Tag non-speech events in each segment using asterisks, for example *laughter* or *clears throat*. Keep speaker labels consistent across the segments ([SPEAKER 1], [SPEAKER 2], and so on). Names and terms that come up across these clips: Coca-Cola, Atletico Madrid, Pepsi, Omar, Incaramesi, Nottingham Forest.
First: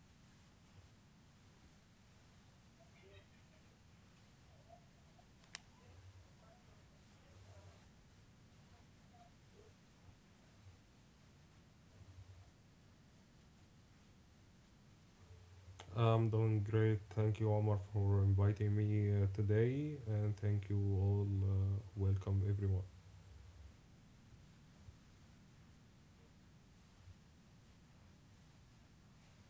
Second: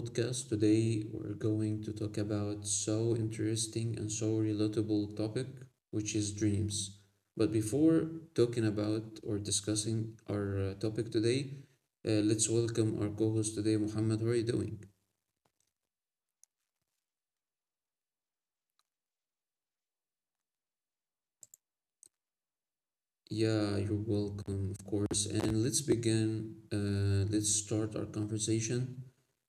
[SPEAKER 1] podcast. Today, we're going to talk about so interesting and so relatable topic, which is dreams. But before talking about or discussing our topic today, let's welcome our co-host today, Mohammed. How are you doing?
[SPEAKER 2] I'm doing great. Thank you, Omar, for inviting me today, and thank you all. Welcome, everyone.
[SPEAKER 1] Yeah, you're welcome, of course. And let's begin. Let's start our conversation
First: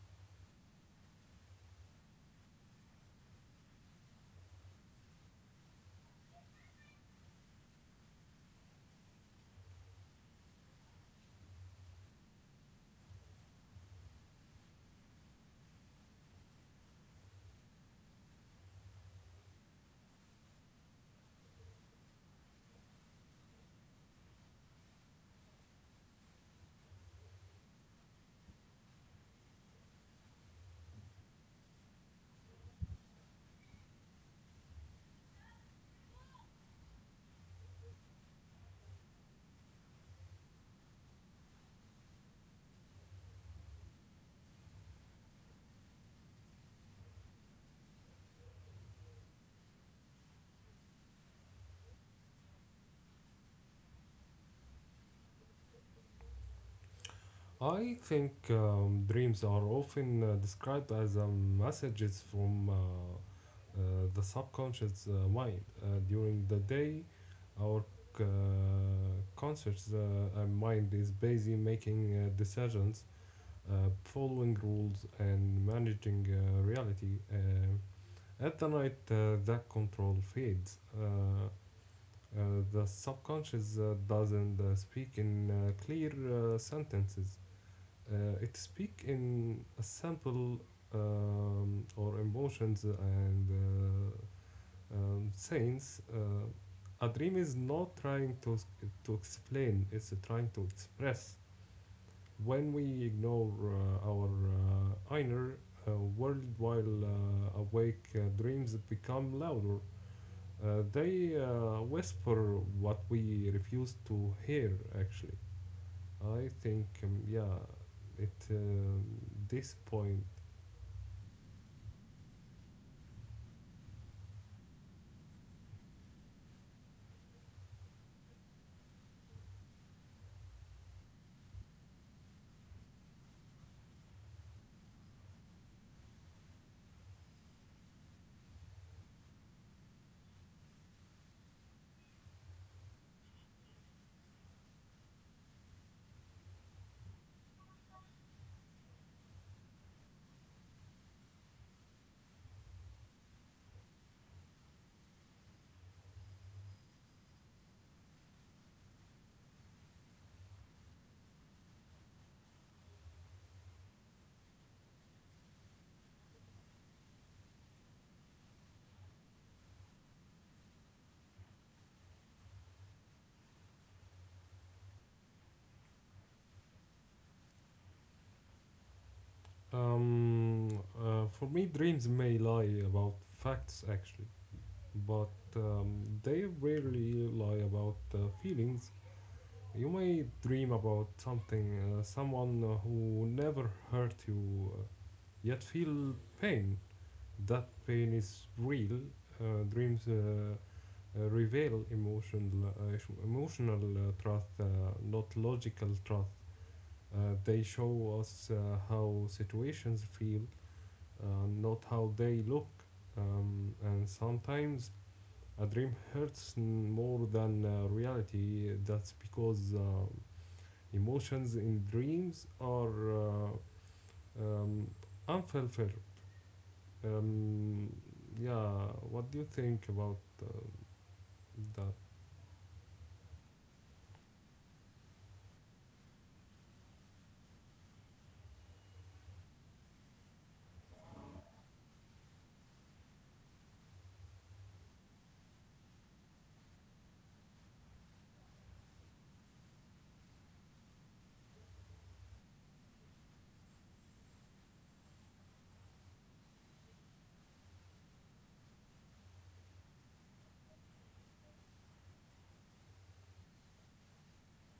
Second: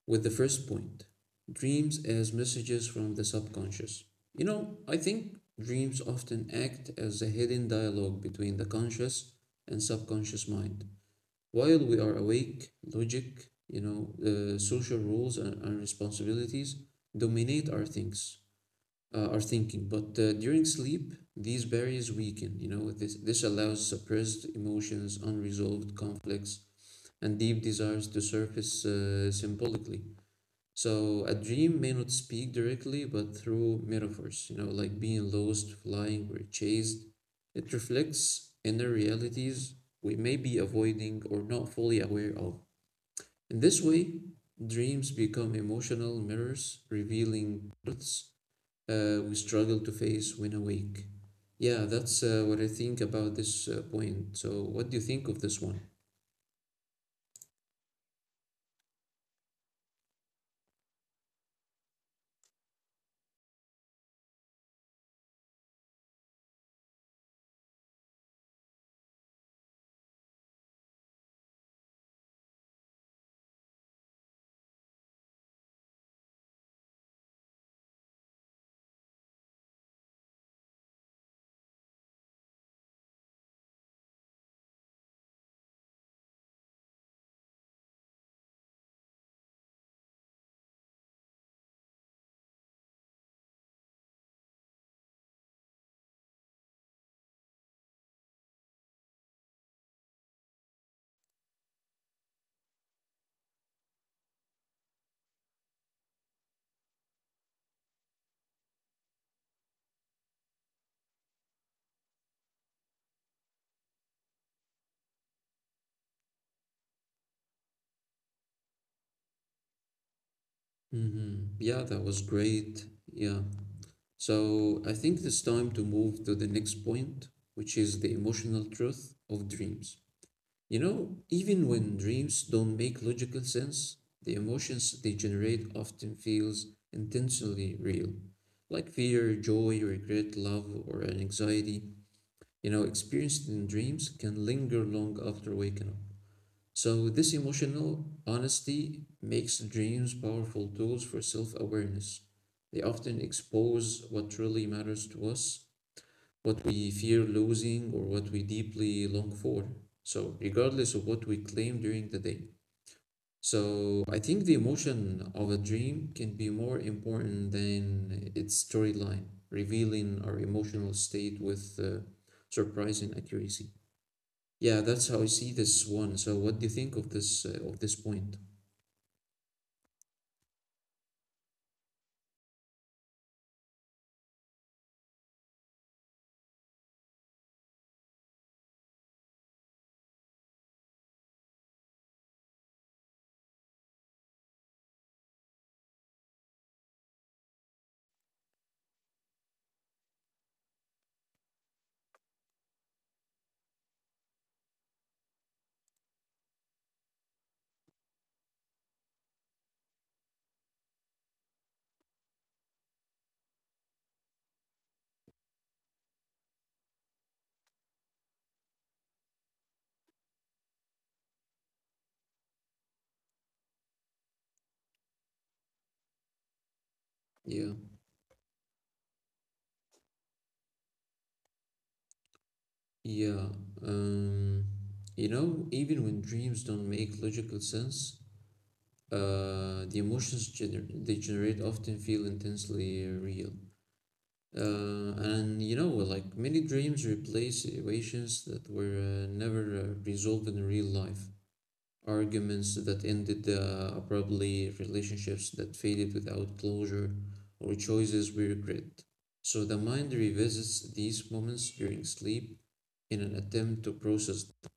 [SPEAKER 1] with the first point dreams as messages from the subconscious. You know, I think dreams often act as a hidden dialogue between the conscious and subconscious mind. While we are awake, logic, social rules and responsibilities dominate our thinking. But during sleep, these barriers weaken. You know, this allows suppressed emotions, unresolved conflicts, and deep desires to surface symbolically. So a dream may not speak directly, but through metaphors, like being lost, flying, or chased, it reflects inner realities we may be avoiding or not fully aware of. In this way, dreams become emotional mirrors, revealing truths we struggle to face when awake. Yeah, that's what I think about this point. So, what do you think of this one?
[SPEAKER 2] I think dreams are often described as messages from uh, the subconscious mind. During the day, our c- uh, conscious mind is busy making decisions, following rules, and managing reality. At the night, that control fades. The subconscious doesn't speak in clear sentences. It speaks in a simple or emotions and uh, sayings. A dream is not trying to explain; it's trying to express. When we ignore our inner world while awake, dreams become louder. They whisper what we refuse to hear, actually. I think, yeah, at this point.
[SPEAKER 1] Mm-hmm. Yeah, that was great. Yeah. So I think it's time to move to the next point, which is the emotional truth of dreams. You know, even when dreams don't make logical sense, the emotions they generate often feels intentionally real, like fear, joy, regret, love, or an anxiety. You know, experienced in dreams can linger long after waking up. So, this emotional honesty makes dreams powerful tools for self awareness. They often expose what truly matters to us, what we fear losing, or what we deeply long for. So, regardless of what we claim during the day. So, I think the emotion of a dream can be more important than its storyline, revealing our emotional state with surprising accuracy. Yeah, that's how I see this one. So, what do you think of this point?
[SPEAKER 2] For me, dreams may lie about facts, actually, but they rarely lie about feelings. You may dream about something, someone who never hurt you, yet feel pain. That pain is real. Dreams reveal emotional truth, not logical truth. They show us how situations feel, not how they look. And sometimes a dream hurts more than reality. That's because emotions in dreams are um, unfulfilled.
[SPEAKER 1] Yeah,
[SPEAKER 2] Um, yeah, what do you think about that?
[SPEAKER 1] yeah. Um, you know, even when dreams don't make logical sense, the emotions gener they generate often feel intensely real. And you know, well, like many dreams replace situations that were never resolved in real life. Arguments that ended abruptly, relationships that faded without closure, or choices we regret. So the mind revisits these moments during sleep in an attempt to process them.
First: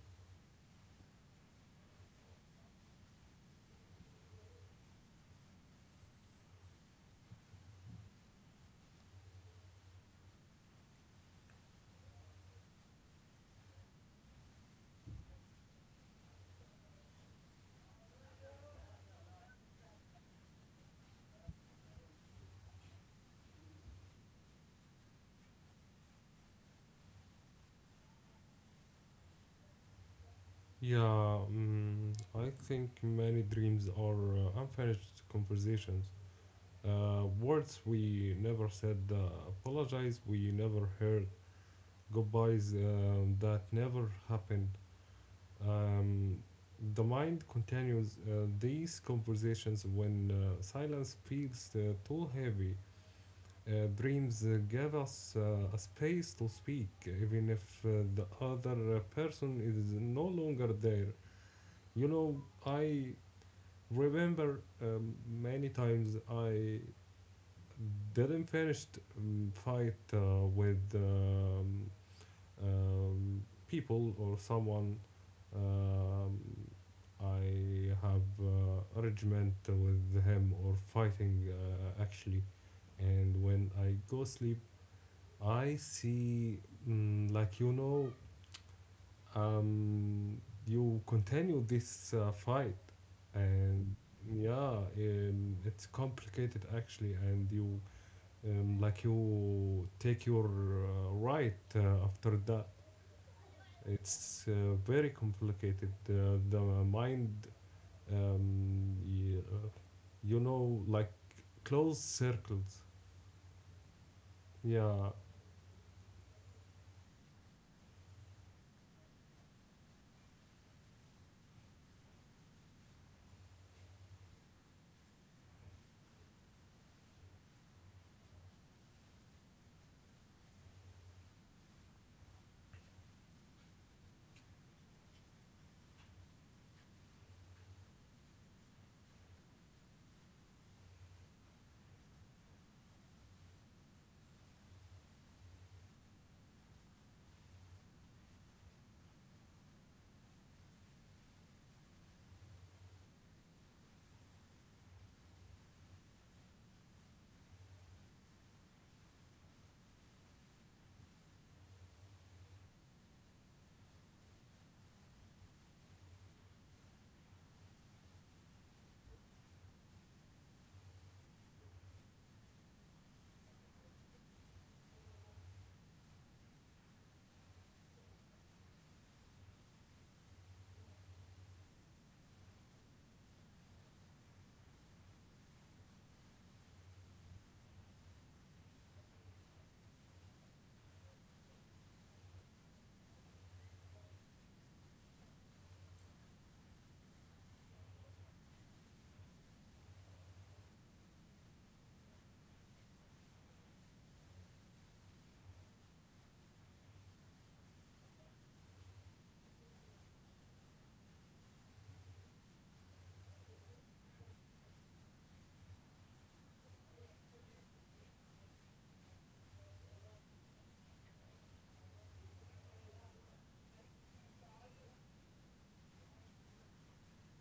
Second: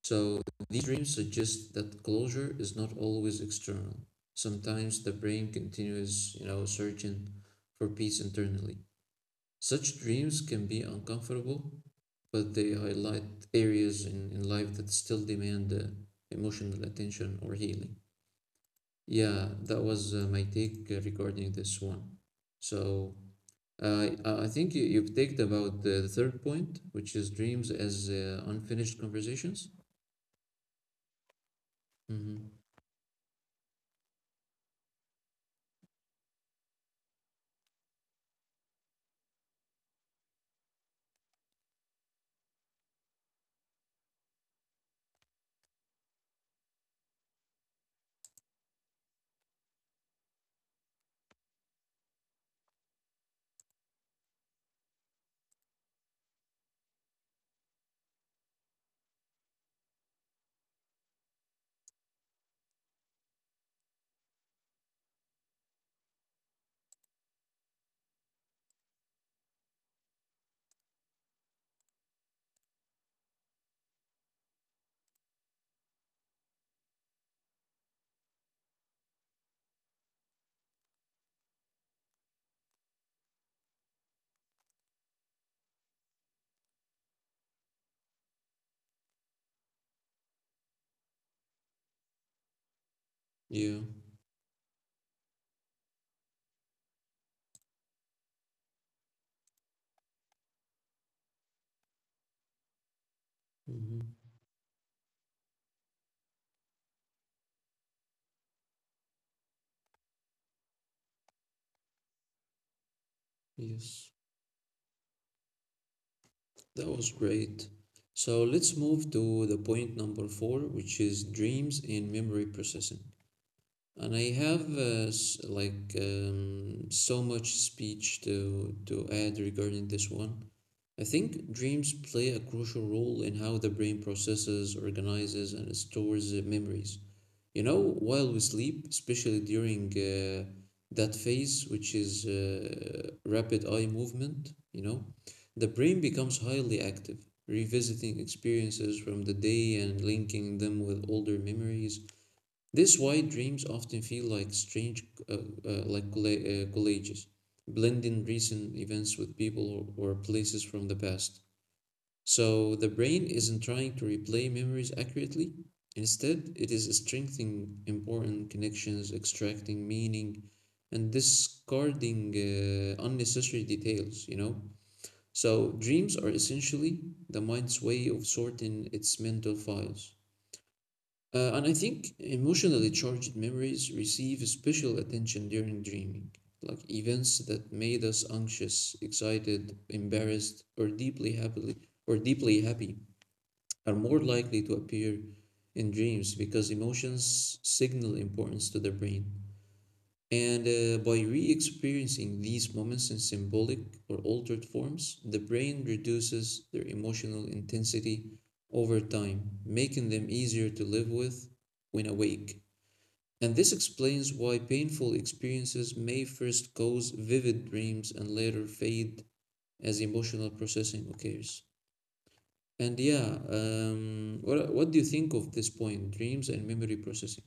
[SPEAKER 1] So these dreams suggest that closure is not always external. Sometimes the brain continues, searching for peace internally. Such dreams can be uncomfortable, but they highlight areas in life that still demand emotional attention or healing. Yeah, that was my take regarding this one. So I think you've talked about the third point, which is dreams as unfinished conversations.
[SPEAKER 2] Yeah, I
[SPEAKER 1] Mm-hmm.
[SPEAKER 2] think many dreams are unfinished conversations. Words we never said, apologize we never heard, goodbyes that never happened. Um, the mind continues these conversations when silence feels too heavy. Dreams give us a space to speak, even if the other person is no longer there. I remember, many times I didn't finish, fight with, um, people or someone. Um, I have arrangement with him or fighting actually, and when I go sleep, I see, like, um, you continue this fight.
[SPEAKER 1] Yeah.
[SPEAKER 2] And, yeah, it's complicated actually, and you, like, you take your right after that.
[SPEAKER 1] Mm-hmm.
[SPEAKER 2] It's very complicated, the mind, um, y- uh, like closed circles.
[SPEAKER 1] Yes.
[SPEAKER 2] Yeah,
[SPEAKER 1] That was great. So let's move to the point number four, which is dreams in memory processing. And I have so much speech to add regarding this one. I think dreams play a crucial role in how the brain processes, organizes, and stores memories. You know, while we sleep, especially during that phase, which is rapid eye movement, the brain becomes highly active, revisiting experiences from the day and linking them with older memories. This why dreams often feel like strange, like collages, blending recent events with people or places from the past. So the brain isn't trying to replay memories accurately. Instead, it is strengthening important connections, extracting meaning, and discarding unnecessary details, you know? So dreams are essentially the mind's way of sorting its mental files. And I think emotionally charged memories receive special attention during dreaming, like events that made us anxious, excited, embarrassed, or deeply happily or deeply happy are more likely to appear in dreams because emotions signal importance to the brain. And by re experiencing these moments in symbolic or altered forms, the brain reduces their emotional intensity over time, making them easier to live with when awake. And this explains why painful experiences may first cause vivid dreams and later fade as emotional processing occurs. And yeah, what do you think of this point, dreams and memory processing?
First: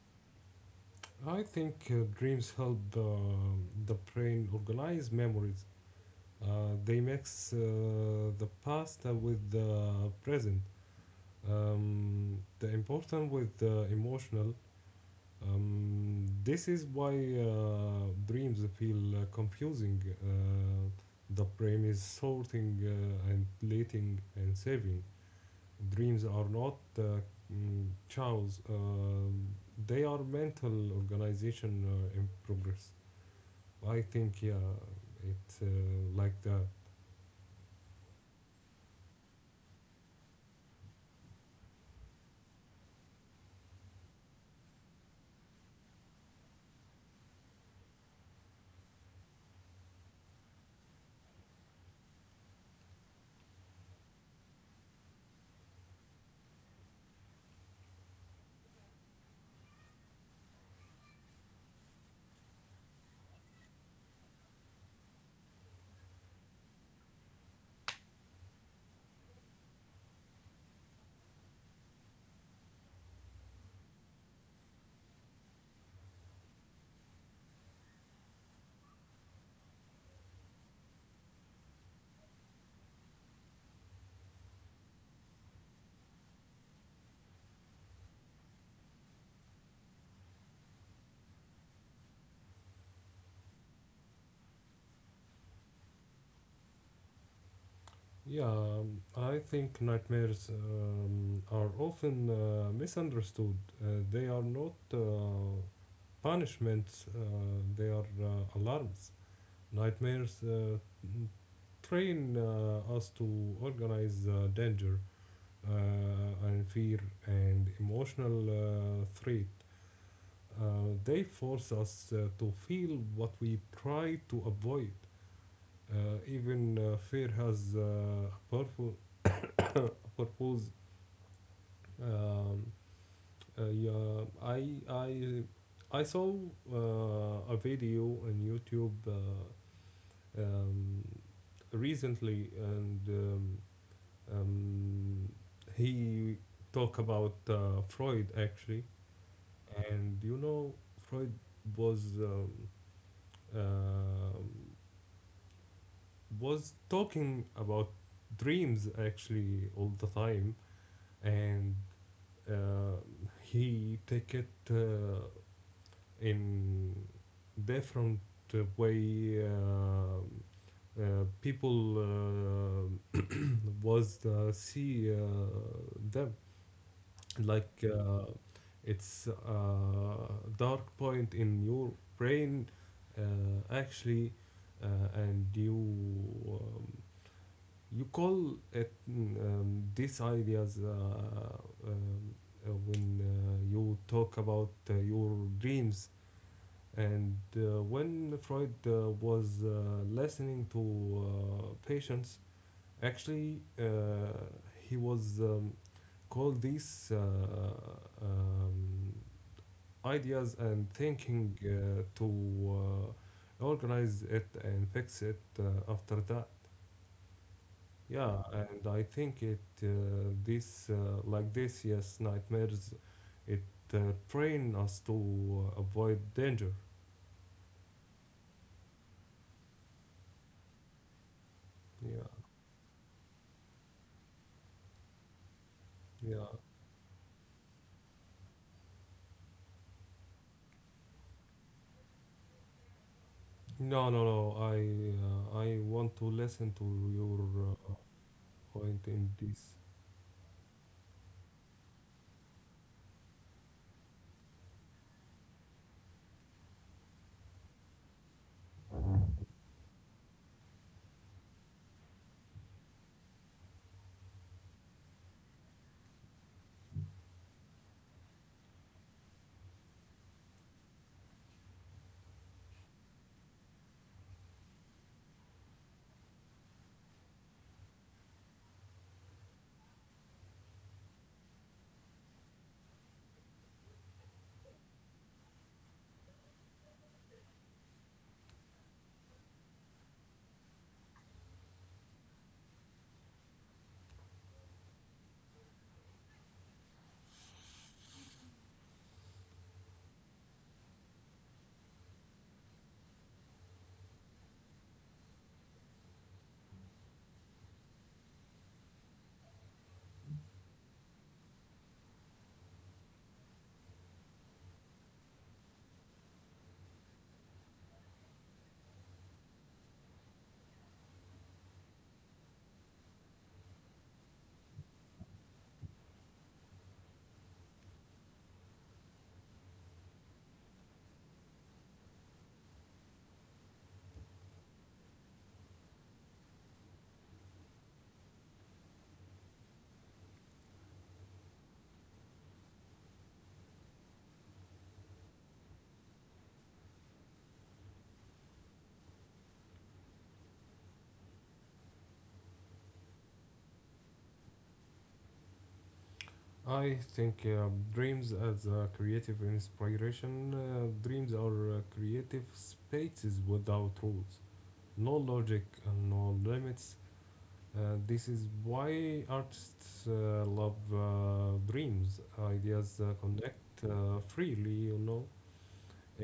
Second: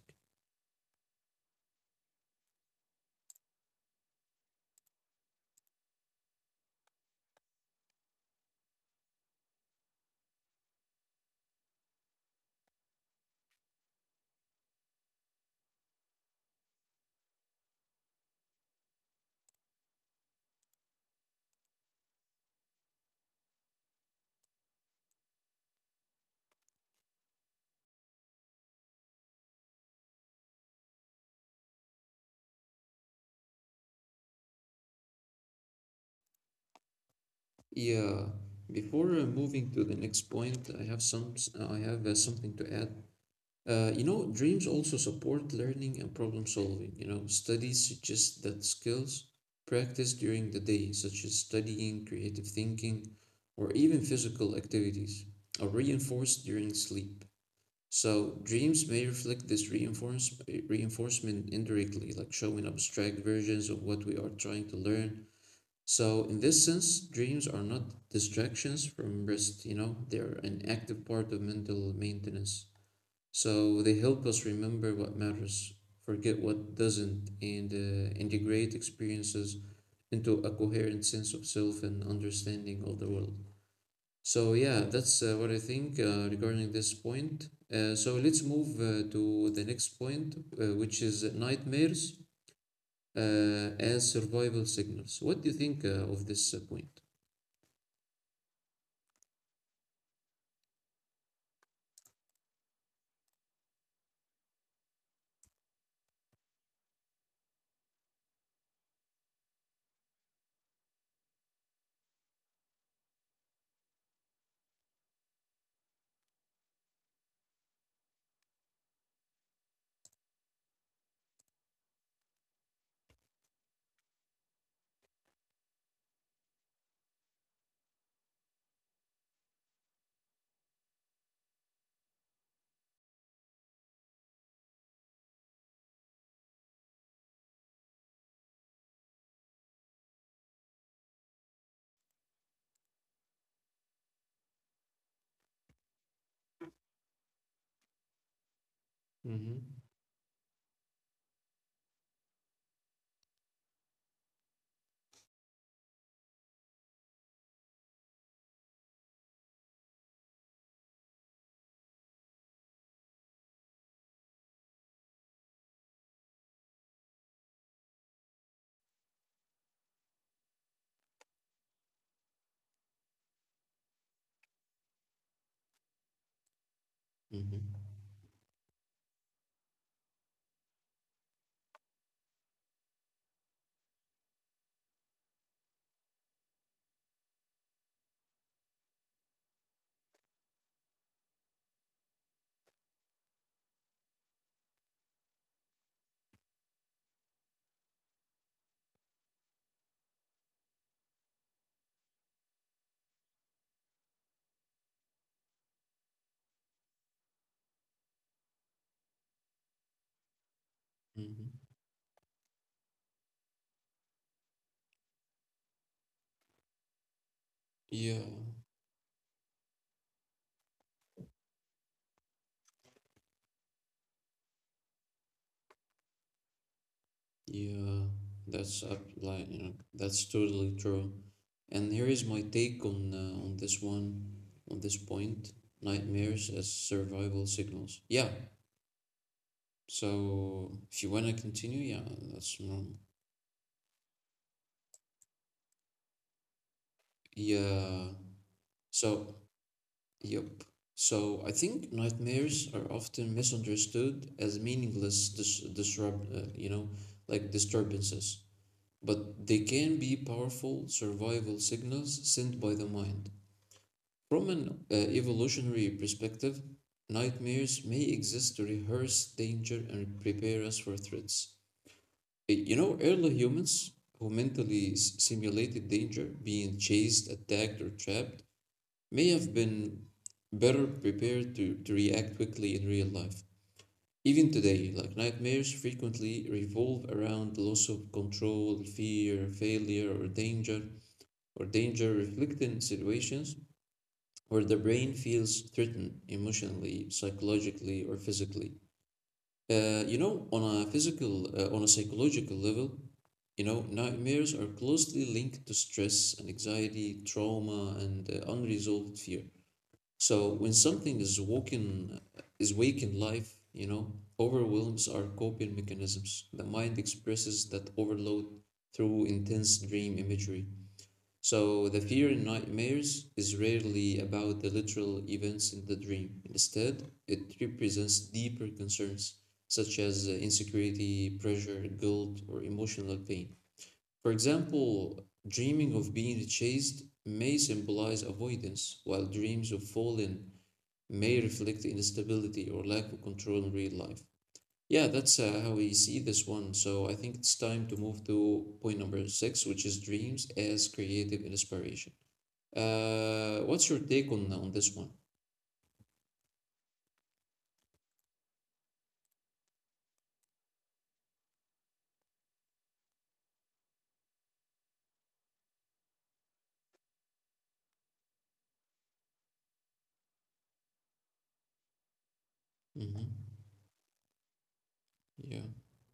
[SPEAKER 2] I think dreams help the brain organize memories. They mix the past with the present, the important with the emotional. This is why dreams feel confusing. The brain is sorting and plating and saving. Dreams are not chaos, they are mental organization in progress. I think, yeah, it's like the.
[SPEAKER 1] Yeah, before moving to the next point, I have something to add. Dreams also support learning and problem solving. Studies suggest that skills practiced during the day, such as studying, creative thinking, or even physical activities, are reinforced during sleep. So dreams may reflect this reinforcement indirectly, like showing abstract versions of what we are trying to learn. So in this sense, dreams are not distractions from rest, they're an active part of mental maintenance. So they help us remember what matters, forget what doesn't, and integrate experiences into a coherent sense of self and understanding of the world. So yeah, that's what I think regarding this point. So let's move to the next point, which is nightmares as survival signals. What do you think of this point?
[SPEAKER 2] Yeah, I think nightmares are often misunderstood. They are not punishments, they are alarms. Nightmares train us to organize danger and fear and emotional threat. They force us to feel what we try to avoid. Even fear has a a purpose. Um, yeah, I saw a video on YouTube um, recently, and um, he talked about Freud actually.
[SPEAKER 1] Mm-hmm.
[SPEAKER 2] And Freud was um, uh, was talking about dreams actually all the time. And uh, he take it. In different way people was see them
[SPEAKER 1] Mm-hmm.
[SPEAKER 2] like, it's a dark point in your brain, uh, actually. uh, and you, um, you call it, these ideas, um, when you talk about your dreams. And when Freud was listening to patients, actually he was, called these um, ideas and
[SPEAKER 1] Mm-hmm.
[SPEAKER 2] thinking to organize it and fix it after that.
[SPEAKER 1] Yeah,
[SPEAKER 2] Yeah, and I think it this, like this, yes, nightmares, it uh, train us to avoid danger.
[SPEAKER 1] yeah, that's up, like that's totally true. And here
[SPEAKER 2] Yeah,
[SPEAKER 1] is my take on this one, on this point,
[SPEAKER 2] yeah.
[SPEAKER 1] nightmares as survival signals. Yeah. So if you wanna continue, yeah, that's normal.
[SPEAKER 2] No, no, no. I want to listen to your
[SPEAKER 1] Yeah.
[SPEAKER 2] point in
[SPEAKER 1] So,
[SPEAKER 2] this.
[SPEAKER 1] yep. So I think nightmares are often misunderstood as meaningless dis disrupt, you know, like disturbances, but they can be powerful survival signals sent by the mind. From an evolutionary perspective, nightmares may exist to rehearse danger and prepare us for threats. You know, early humans who mentally simulated danger, being chased, attacked, or trapped, may have been better prepared to react quickly in real life. Even today, like nightmares frequently revolve around the loss of control, fear, failure, or danger reflecting situations where the brain feels threatened emotionally, psychologically, or physically. On a psychological level, nightmares are closely linked to stress and anxiety, trauma, and unresolved fear. So when something is wake in life, overwhelms are coping mechanisms. The mind expresses that overload through intense dream imagery. So the fear in nightmares is rarely about the literal events in the dream. Instead, it represents deeper concerns such as insecurity, pressure, guilt, or emotional pain. For example, dreaming of being chased may symbolize avoidance, while dreams of falling may reflect instability or lack of control in real life. Yeah, that's how we see this one. So I think it's time to move to point number six, which is dreams as creative inspiration. What's your take on this one?
[SPEAKER 2] I think dreams as a creative inspiration. Dreams are creative spaces without rules, no logic and no limits. This is why artists love dreams. Ideas
[SPEAKER 1] Mm-hmm.
[SPEAKER 2] connect freely.
[SPEAKER 1] Yeah,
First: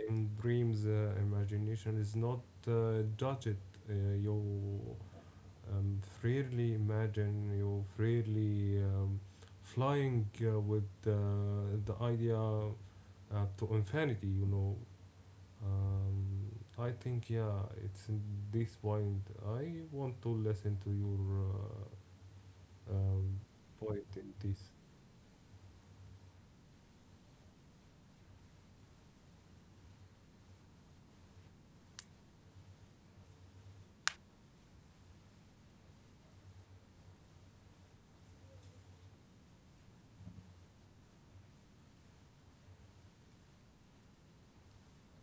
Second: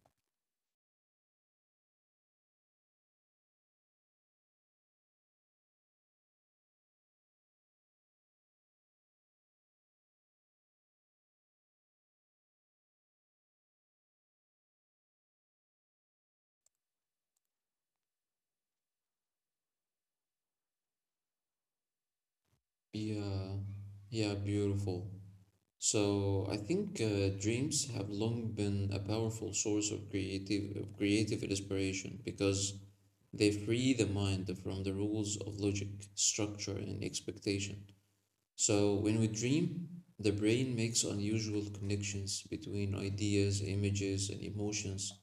[SPEAKER 2] In dreams, imagination is not judged. You freely imagine, you freely flying with the idea to infinity. Um, I think, yeah, it's in this point. I want to listen to your uh, um,
[SPEAKER 1] yeah,
[SPEAKER 2] point in
[SPEAKER 1] yeah,
[SPEAKER 2] this.
[SPEAKER 1] beautiful. So I think dreams have long been a powerful source of creative inspiration because they free the mind from the rules of logic, structure, and expectation. So when we dream, the brain makes unusual connections between ideas, images, and emotions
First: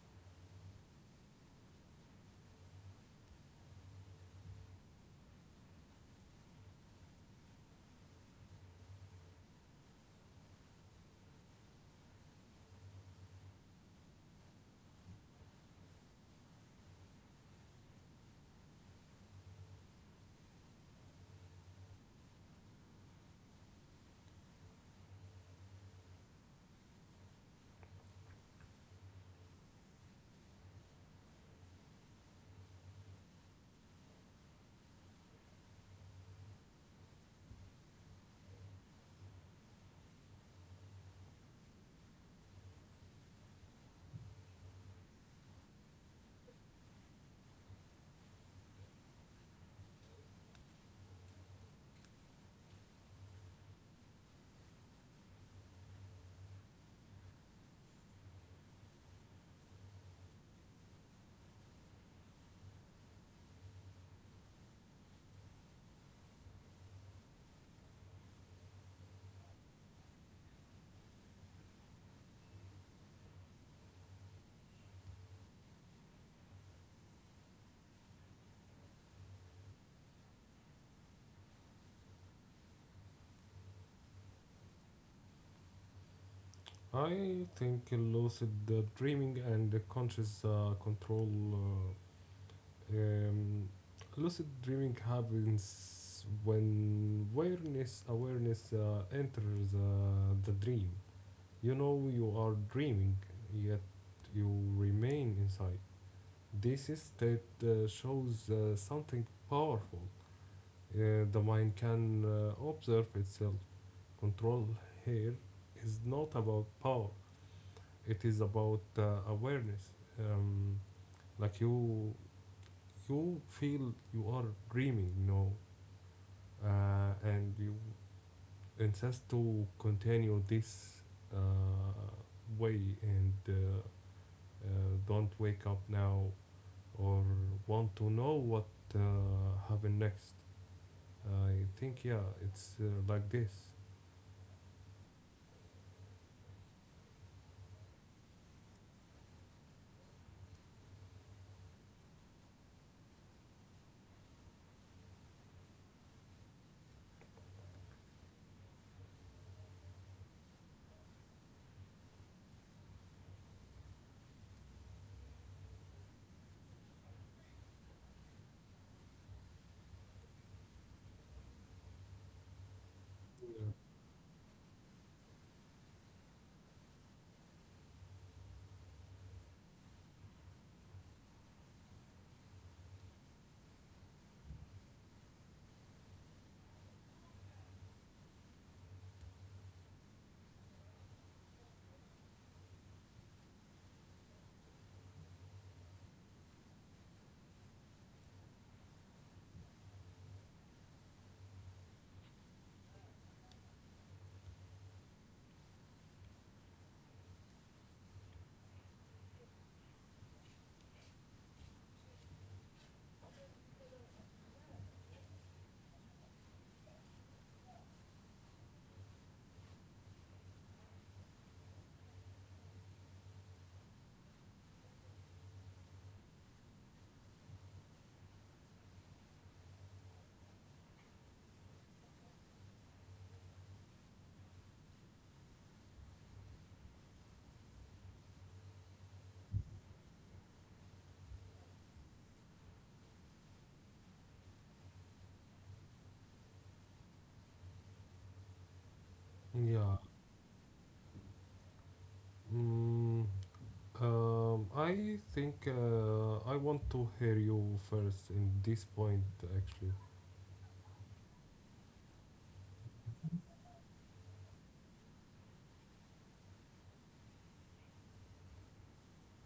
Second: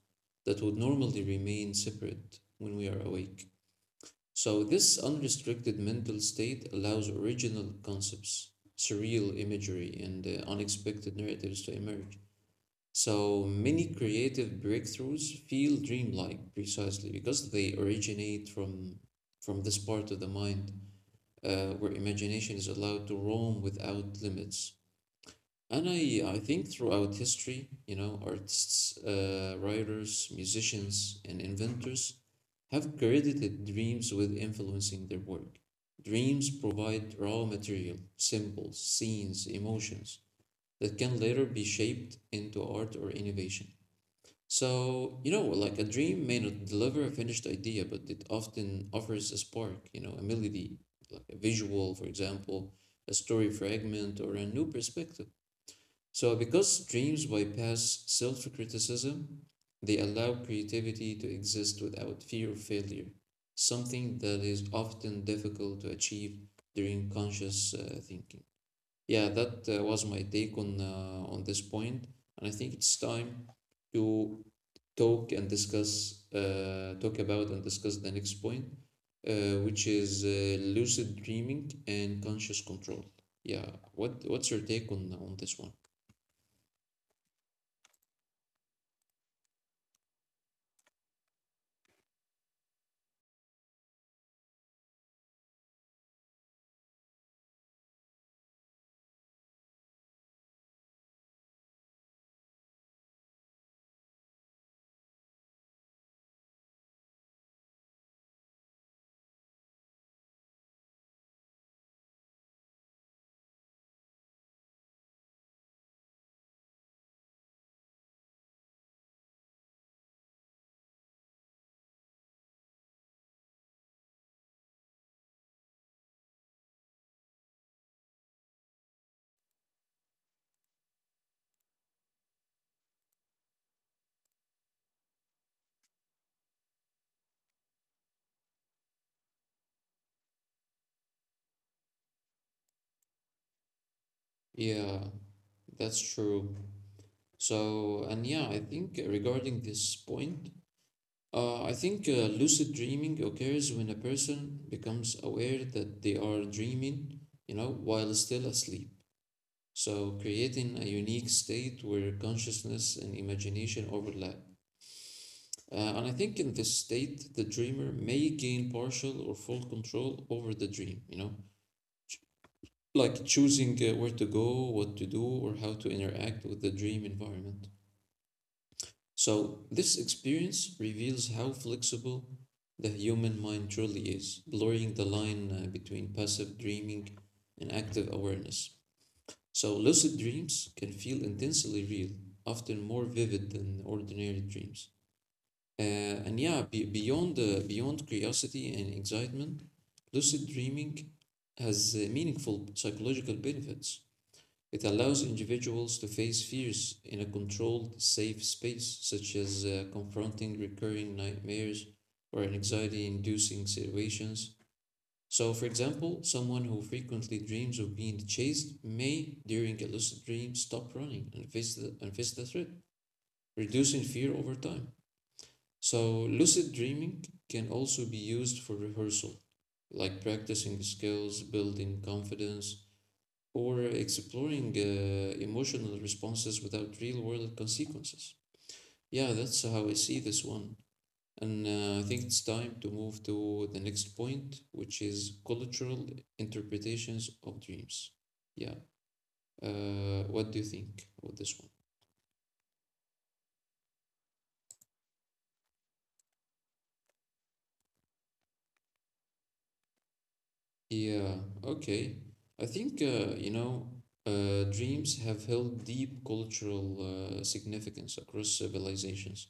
[SPEAKER 1] that would normally remain separate when we are awake. So this unrestricted mental state allows original concepts, surreal imagery, and unexpected narratives to emerge. So many creative breakthroughs feel dreamlike precisely because they originate from this part of the mind where imagination is allowed to roam without limits. And I think throughout history, artists, writers, musicians, and inventors have credited dreams with influencing their work. Dreams provide raw material, symbols, scenes, emotions that can later be shaped into art or innovation. So, like a dream may not deliver a finished idea, but it often offers a spark, a melody, like a visual, for example, a story fragment, or a new perspective. So, because dreams bypass self criticism, they allow creativity to exist without fear of failure, something that is often difficult to achieve during conscious thinking. Yeah, that was my take on this point, and I think it's time to talk about and discuss the next point, which is lucid dreaming and conscious control. Yeah, what's your take on this one?
[SPEAKER 2] I think lucid dreaming and conscious control. uh, Um, Lucid dreaming happens when awareness enters the dream. You know you are dreaming, yet you remain inside. This state shows something powerful. The mind can observe itself. Control here is not about power; it is about awareness. Um, like you feel you are dreaming. No, and you insist to continue this uh, way and uh, don't wake up now or want to know what uh, happened next. I think, yeah, it's like this.
[SPEAKER 1] Yeah, that's true. So, and yeah, I think regarding this point, I think lucid dreaming occurs when a person becomes aware that they are dreaming, while still asleep. So, creating a unique state where consciousness and imagination overlap. And I think in this state, the dreamer may gain partial or full control over the dream, like choosing
[SPEAKER 2] Yeah.
[SPEAKER 1] where to go, what to do, or how to interact with the dream environment. So, this experience reveals how flexible the human mind truly is, blurring the line between passive dreaming and active awareness. So, lucid dreams can feel intensely real, often more vivid than ordinary dreams. Uh, and yeah, be beyond curiosity and excitement, lucid dreaming has meaningful psychological benefits. It allows individuals to face fears in a controlled, safe space, such as confronting recurring nightmares or anxiety inducing situations. So, for example, someone who frequently dreams of being chased may, during a lucid dream, stop running and face the threat, reducing fear over time. So, lucid dreaming can also be used for rehearsal, like practicing skills, building confidence, or exploring emotional responses without real world consequences. Yeah, that's how I see this one. And I think it's time to move to the next point, which is cultural interpretations of dreams. Yeah.
[SPEAKER 2] Yeah.
[SPEAKER 1] What do you think of this one?
[SPEAKER 2] Mm, I think, I want to hear you first in this point actually.
[SPEAKER 1] Yeah, okay. I think, you know, Dreams have held deep cultural significance across civilizations,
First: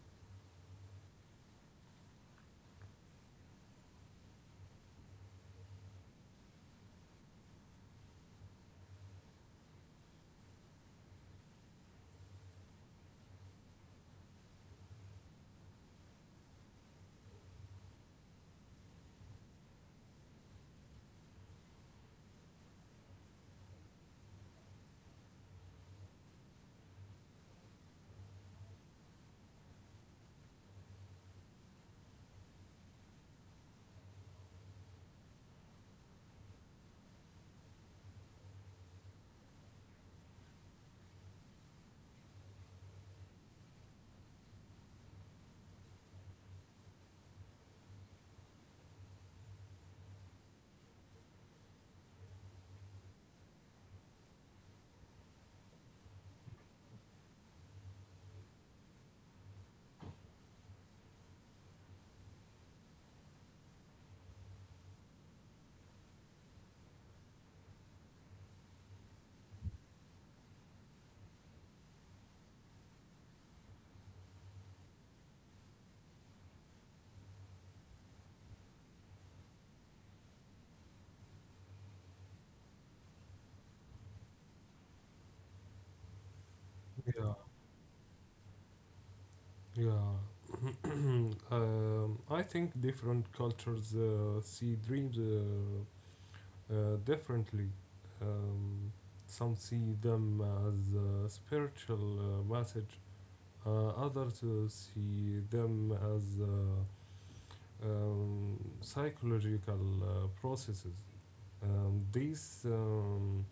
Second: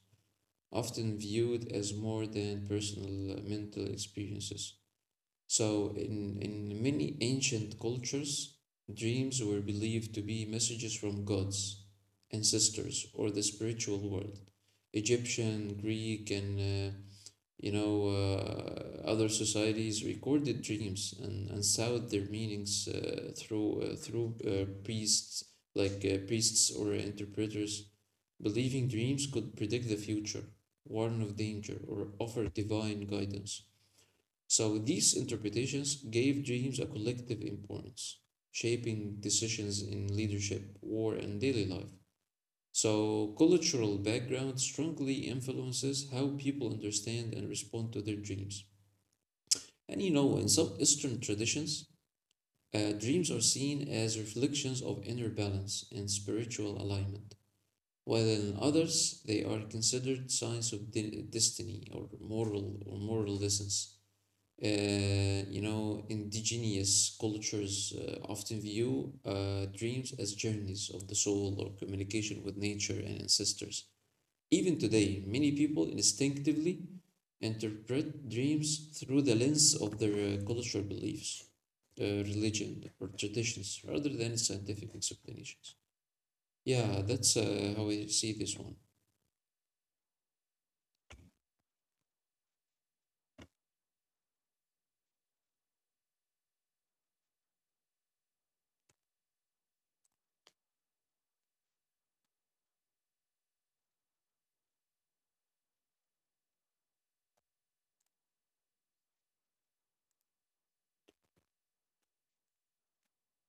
[SPEAKER 1] often viewed as more than personal mental experiences. So, in many ancient cultures, dreams were believed to be messages from gods, ancestors, or the spiritual world. Egyptian, Greek, and other societies recorded dreams and sought their meanings through priests, like priests or interpreters, believing dreams could predict the future, warn of danger, or offer divine guidance. So these interpretations gave dreams a collective importance, shaping decisions in leadership, war, and daily life. So cultural background strongly influences how people understand and respond to their dreams. And you know, in some Eastern traditions, dreams are seen as reflections of inner balance and spiritual alignment, while in others they are considered signs of destiny or moral lessons. Indigenous cultures often view dreams as journeys of the soul or communication with nature and ancestors. Even today, many people instinctively interpret dreams through the lens of their cultural beliefs, religion, or traditions rather than scientific explanations. Yeah,
[SPEAKER 2] Yeah.
[SPEAKER 1] that's how I see this one.
[SPEAKER 2] Yeah. *clears throat* I think different cultures see dreams differently. Um, some see them as a spiritual message, others see them as psychological processes. These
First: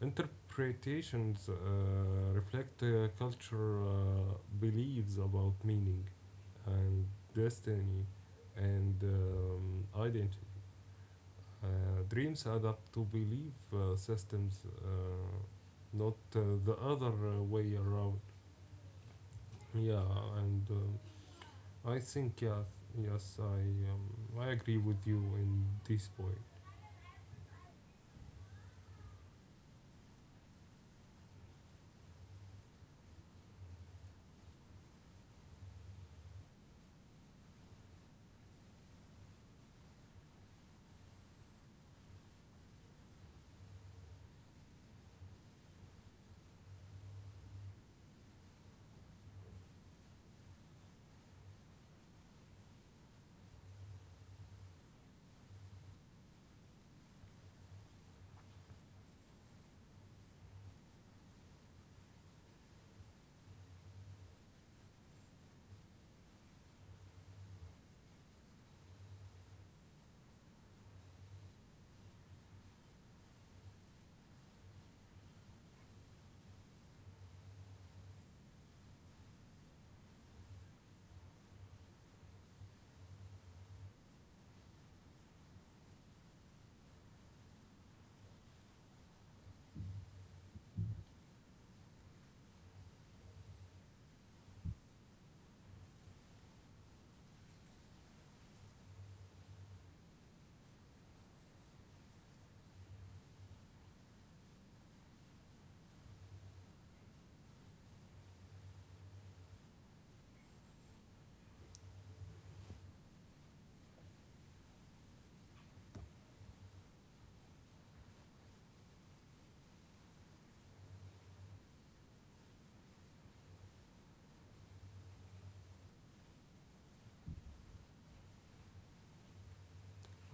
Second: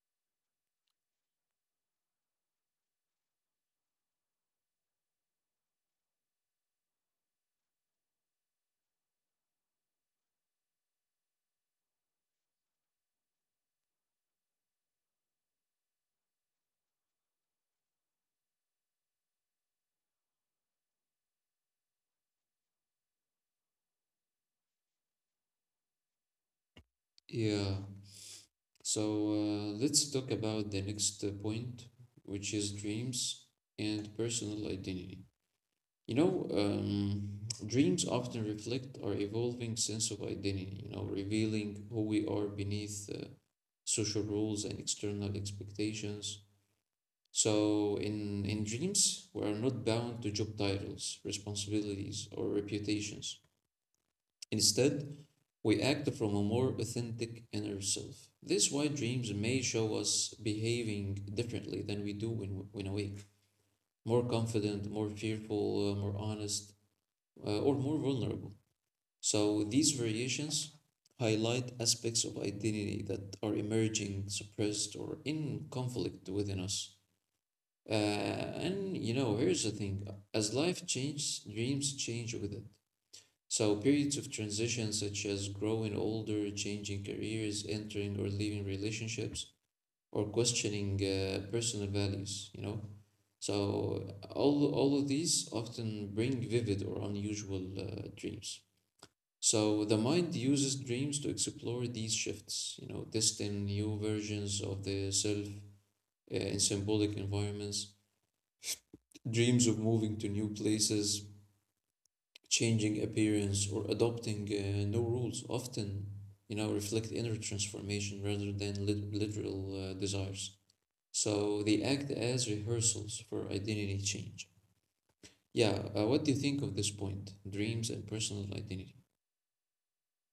[SPEAKER 2] interpretations reflect culture beliefs about meaning and destiny and identity. Uh, Dreams add up to belief systems, not the other way around. Yeah, and, I think, yeah, yes, um, I agree with you in this point.
[SPEAKER 1] Yeah. So let's talk about the next point, which is dreams and personal identity. You know, um, Dreams often reflect our evolving sense of identity, you know, revealing who we are beneath social rules and external expectations. So in dreams, we are not bound to job titles, responsibilities, or reputations. Instead, we act from a more authentic inner self. This why dreams may show us behaving differently than we do when awake. More confident, more fearful, more honest, or more vulnerable. So these variations highlight aspects of identity that are emerging, suppressed, or in conflict within us. And you know, here's the thing: as life changes, dreams change with it. So, periods of transition, such as growing older, changing careers, entering or leaving relationships, or questioning personal values, you know. So, all of these often bring vivid or unusual dreams. So, the mind uses dreams to explore these shifts, you know, testing new versions of the self in symbolic environments, dreams of moving to new places, changing appearance or adopting no rules often, you know, reflect inner transformation rather than literal desires. So they act as rehearsals for identity change. Yeah, what do you think of this point? Dreams and personal identity.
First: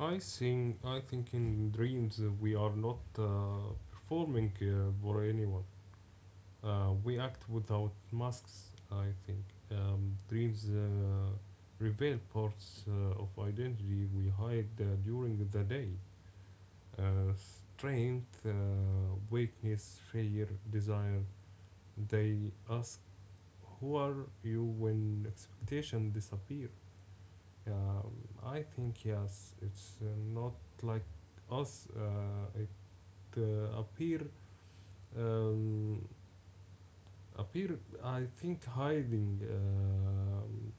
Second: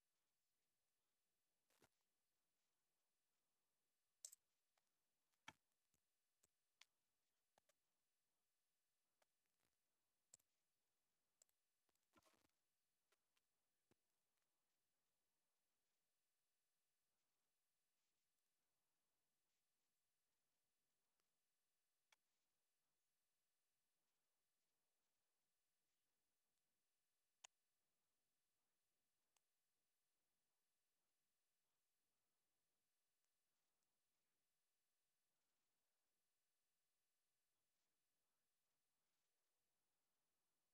[SPEAKER 2] I think in dreams we are not performing for anyone. We act without masks, I think. Dreams reveal parts of identity we hide during the day. Strength, weakness, fear, desire. They ask, "Who are you when expectations disappear?" Um, I think, yes, it's not like us. It appear, um, appear I think, hiding um,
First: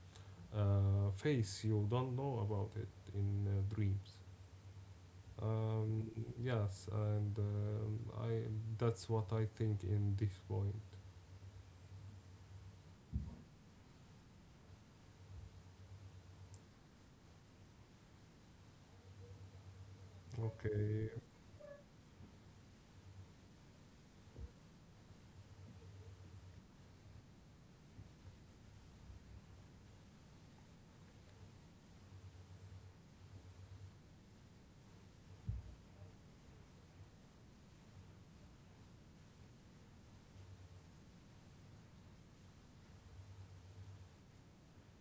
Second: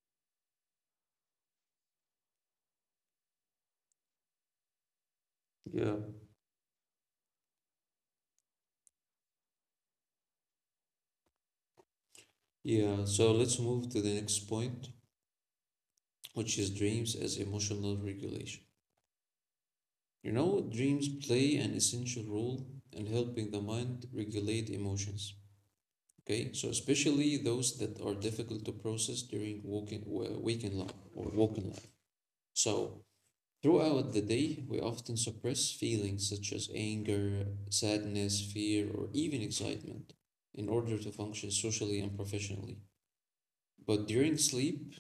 [SPEAKER 2] uh, face you don't know about it in dreams.
[SPEAKER 1] Yeah.
[SPEAKER 2] um, yes, and, I that's what I think in this point.
[SPEAKER 1] Yeah, so let's move to the next point, which is dreams as emotional regulation. You know, dreams
[SPEAKER 2] Okay.
[SPEAKER 1] play an essential role in helping the mind regulate emotions. Okay, so especially those that are difficult to process during waking life or waking life. So throughout the day, we often suppress feelings such as anger, sadness, fear, or even excitement in order to function socially and professionally. But during sleep,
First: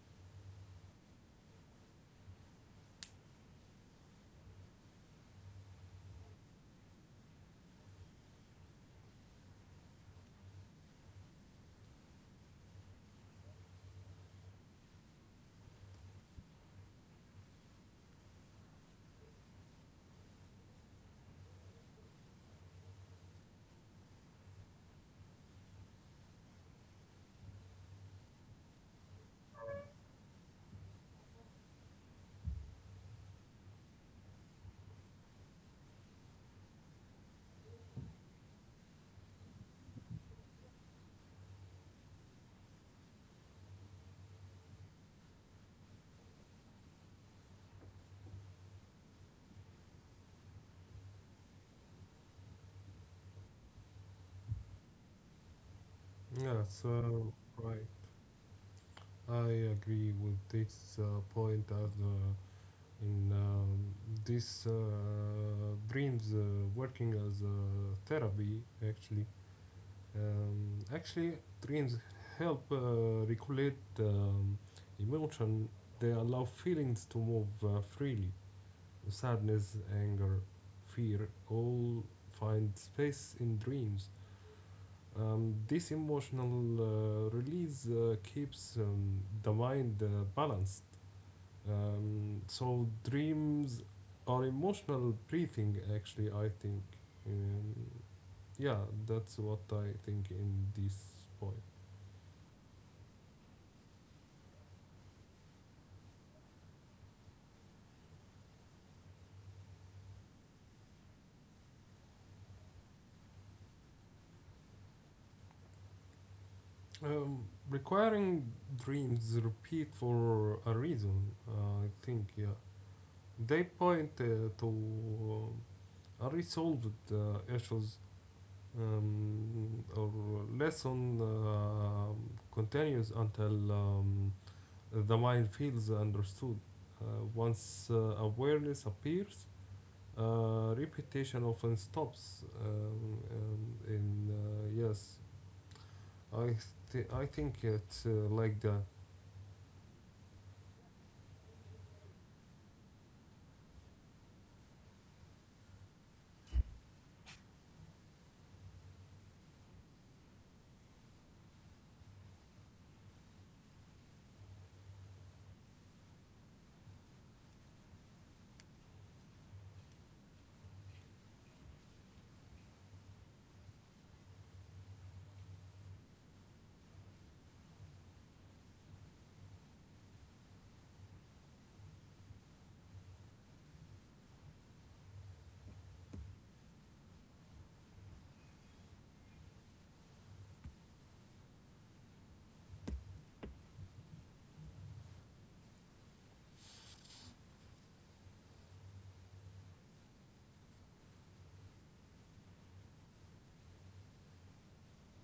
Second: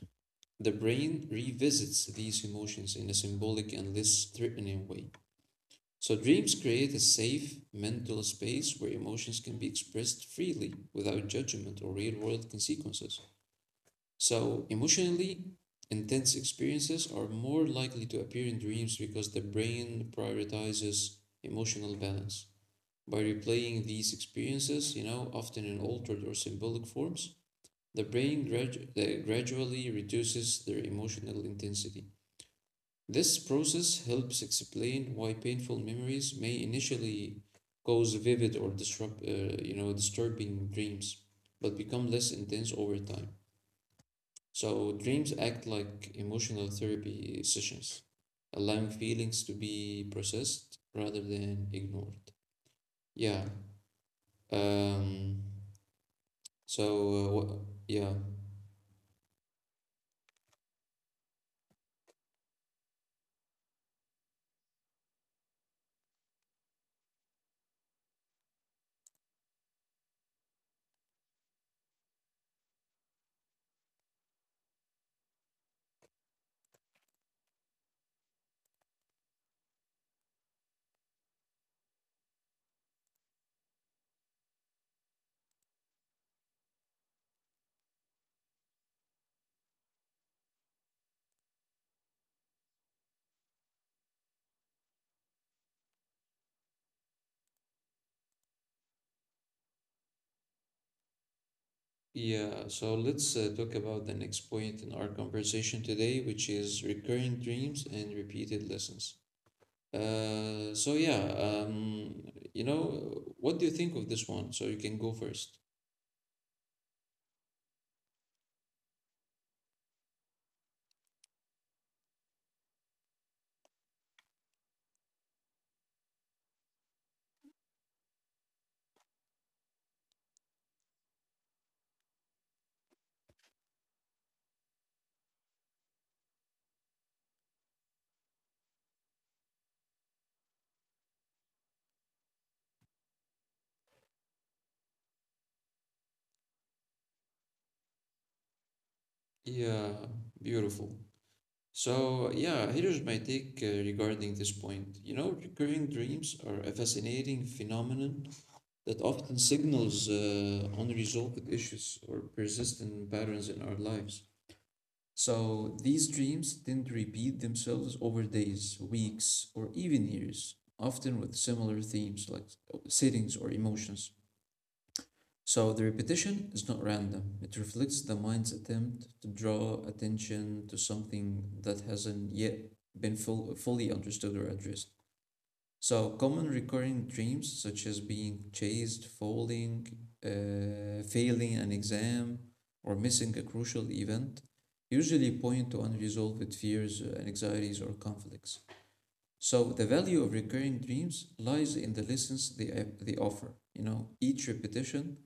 [SPEAKER 1] the brain revisits these emotions in a symbolic and less threatening way. So dreams create a safe mental space where emotions can be expressed freely without judgment or real-world consequences. So, emotionally intense experiences are more likely to appear in dreams because the brain prioritizes emotional balance. By replaying these experiences, you know, often in altered or symbolic forms, the brain gradually reduces their emotional intensity. This process helps explain why painful memories may initially cause vivid or disturbing dreams, but become less intense over time. So dreams act like emotional therapy sessions, allowing feelings to be processed rather than ignored. Yeah. Um, so
[SPEAKER 2] Yes.
[SPEAKER 1] what?
[SPEAKER 2] Right,
[SPEAKER 1] Yeah.
[SPEAKER 2] I agree with this point as, in, this, dreams working as a therapy actually. Actually, dreams help regulate emotion. They allow feelings to move freely. Sadness, anger, fear all find space in dreams. This emotional release keeps the mind balanced. So, dreams are emotional breathing, actually, I think. Um, yeah, that's what I think in this point.
[SPEAKER 1] Yeah. So let's talk about the next point in our conversation today, which is recurring dreams and repeated lessons. Uh, so yeah. Um, you know, what do you think of this one? So you can go first.
[SPEAKER 2] Um, Requiring dreams repeat for a reason, I think, yeah. They point to unresolved issues, or lesson continues until the mind feels understood. Once awareness appears, repetition often stops. In Yes, I I think it's like that.
[SPEAKER 1] Yeah. Beautiful. So, yeah, here's my take regarding this point. You know, recurring dreams are a fascinating phenomenon that often signals unresolved issues or persistent patterns in our lives. So, these dreams tend to repeat themselves over days, weeks, or even years, often with similar themes like settings or emotions. So the repetition is not random. It reflects the mind's attempt to draw attention to something that hasn't yet been fully understood or addressed. So common recurring dreams, such as being chased, falling, failing an exam, or missing a crucial event, usually point to unresolved fears, anxieties, or conflicts. So the value of recurring dreams lies in the lessons they offer. You know, each repetition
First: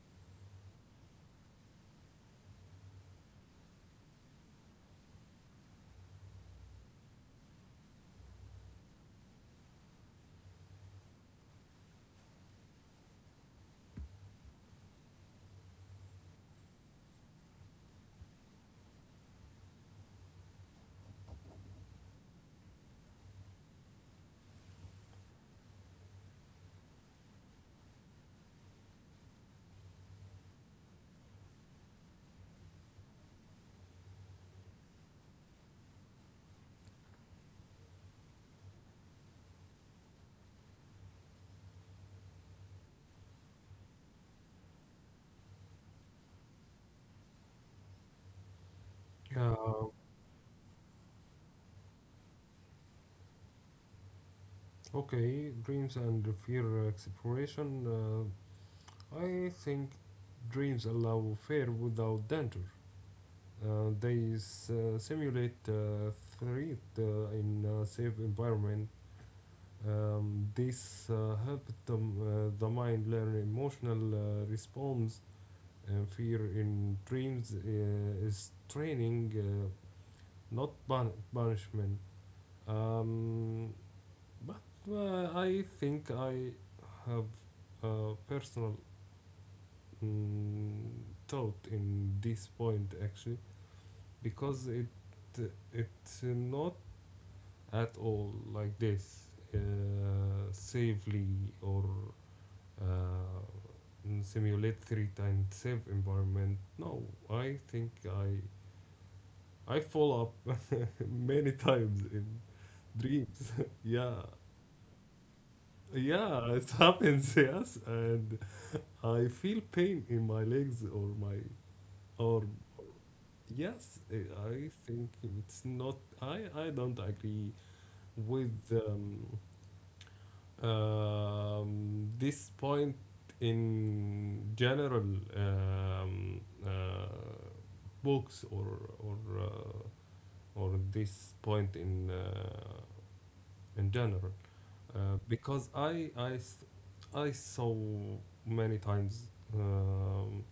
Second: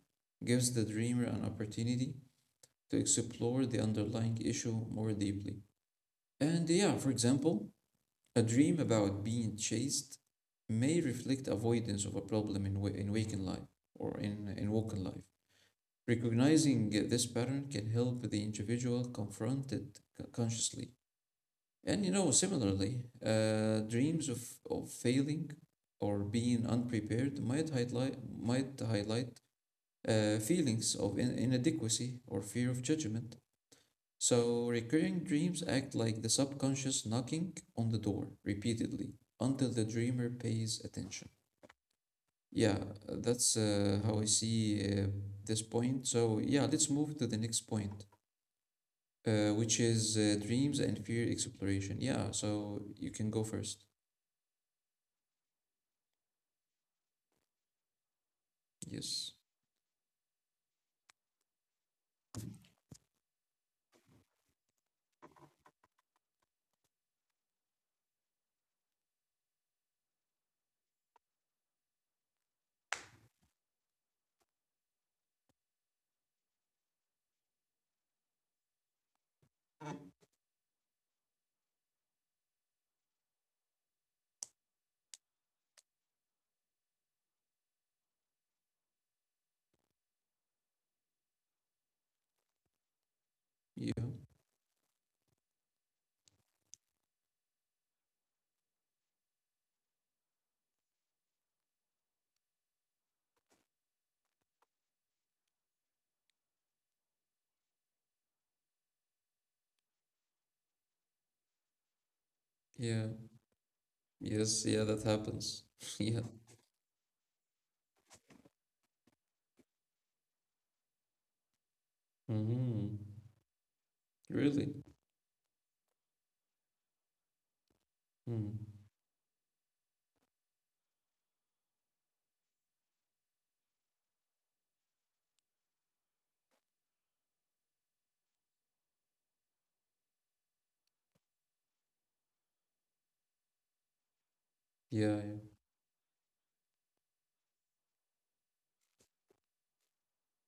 [SPEAKER 1] gives the dreamer an opportunity to explore the underlying issue more deeply. And yeah, for example, a dream about being chased may reflect avoidance of a problem in waking life or in woken life. Recognizing this pattern can help the individual confront it consciously, and you know, similarly, dreams of failing or being unprepared might highlight feelings of inadequacy or fear of judgment. So recurring dreams act like the subconscious knocking on the door repeatedly until the dreamer pays attention. Yeah, that's how I see this point. So yeah, let's move to the next point, uh, which
[SPEAKER 2] Uh,
[SPEAKER 1] is uh, dreams and fear exploration. Yeah, so you can go first.
[SPEAKER 2] Okay, dreams and fear exploration.
[SPEAKER 1] Yes.
[SPEAKER 2] I think dreams allow fear without danger. They simulate threat in a safe environment. This helps them, the mind learn emotional response. And fear in dreams is training, not punishment. Um, But, I think I have a personal, mm, thought in this point actually,
[SPEAKER 1] Yeah.
[SPEAKER 2] because it's not at all like this, uh, safely or, uh, simulate 3 times safe environment. No, I think I fall up *laughs* many times in
[SPEAKER 1] Yeah.
[SPEAKER 2] dreams. *laughs* yeah,
[SPEAKER 1] Yes. Yeah. That happens. *laughs* Yeah.
[SPEAKER 2] Yeah, *laughs* it happens, yes, and I feel pain in my legs or my or,
[SPEAKER 1] Mm-hmm.
[SPEAKER 2] yes, I
[SPEAKER 1] Really.
[SPEAKER 2] think it's not. I don't agree with
[SPEAKER 1] Mm.
[SPEAKER 2] this point in general, um, uh, books or this point in general.
[SPEAKER 1] Yeah. Yeah.
[SPEAKER 2] Because I saw many times um,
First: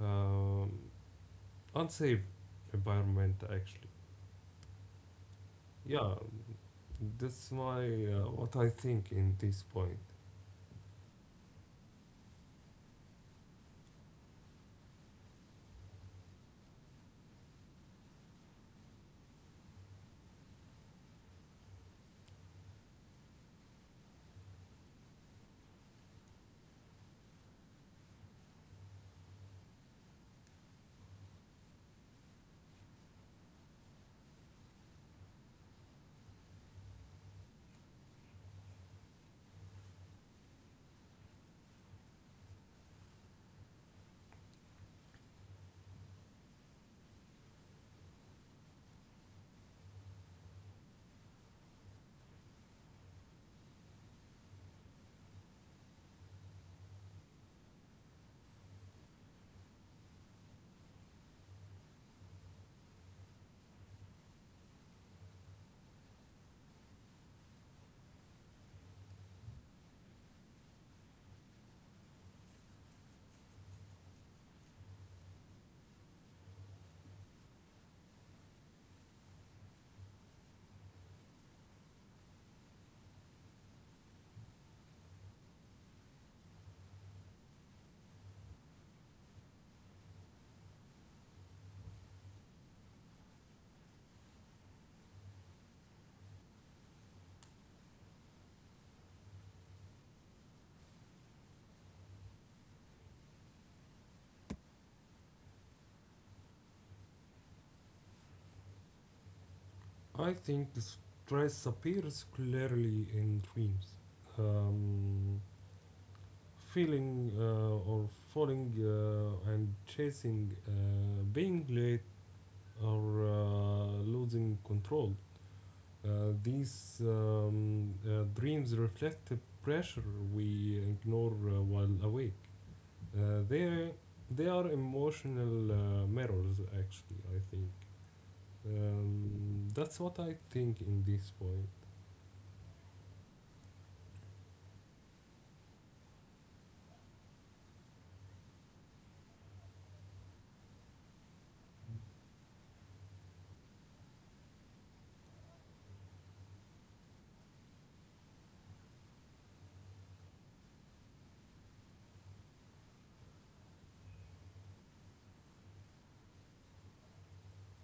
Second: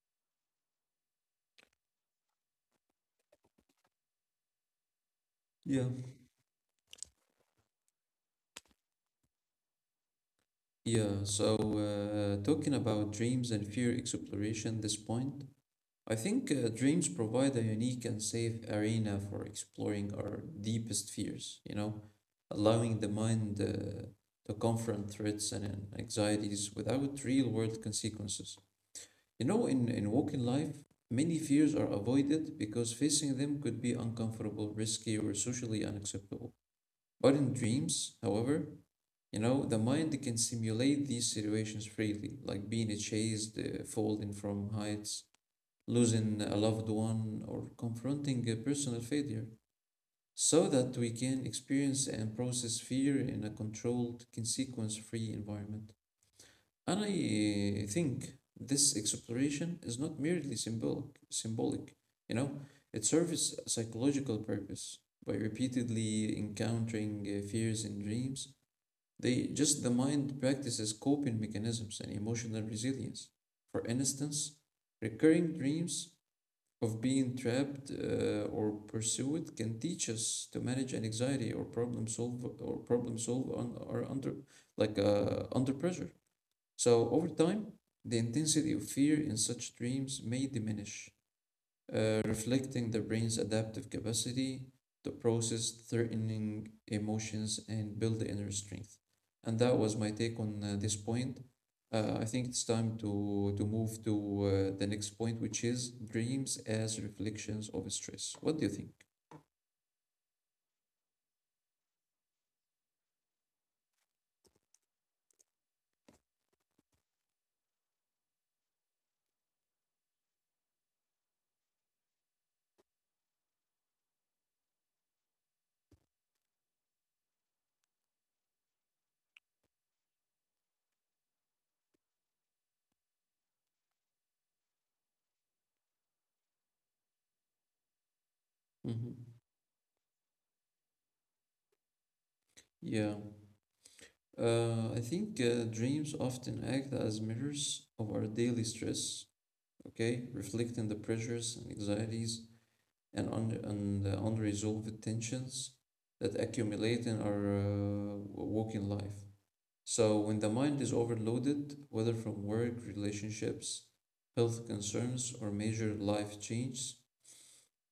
[SPEAKER 2] um, unsafe environment actually.
[SPEAKER 1] Yeah.
[SPEAKER 2] Yeah, that's my, what I think in this point.
[SPEAKER 1] Yeah. So, talking about dreams and fear exploration, this point, I think dreams provide a unique and safe arena for exploring our deepest fears, you know, allowing the mind to confront threats and anxieties without real world consequences. You know, in walking life, many fears are avoided because facing them could be uncomfortable, risky, or socially unacceptable. But in dreams, however, you know, the mind can simulate these situations freely, like being chased, falling from heights, losing a loved one, or confronting a personal failure, so that we can experience and process fear in a controlled, consequence free environment. And I think this exploration is not merely symbolic, you know, it serves a psychological purpose. By repeatedly encountering fears in dreams, they just the mind practices coping mechanisms and emotional resilience. For instance, recurring dreams of being trapped or pursued can teach us to manage anxiety or problem solve on or under like under pressure. So, over time, the intensity of fear in such dreams may diminish, reflecting the brain's adaptive capacity to process threatening emotions and build the inner strength. And that was my take on this point. I think it's time to move to the next point, which is dreams as reflections of stress. What do you think?
[SPEAKER 2] I think stress appears clearly in dreams. Um, Feeling or falling and chasing, being late or losing control. These dreams reflect the pressure we ignore while awake. Uh, they they are emotional mirrors, actually. I think,
[SPEAKER 1] Hmm.
[SPEAKER 2] that's what I think in this point.
[SPEAKER 1] Yeah. I think dreams often act as mirrors of our daily stress, okay, reflecting the pressures and anxieties and the unresolved tensions that accumulate in our working life. So, when the mind is overloaded, whether from work, relationships, health concerns, or major life changes,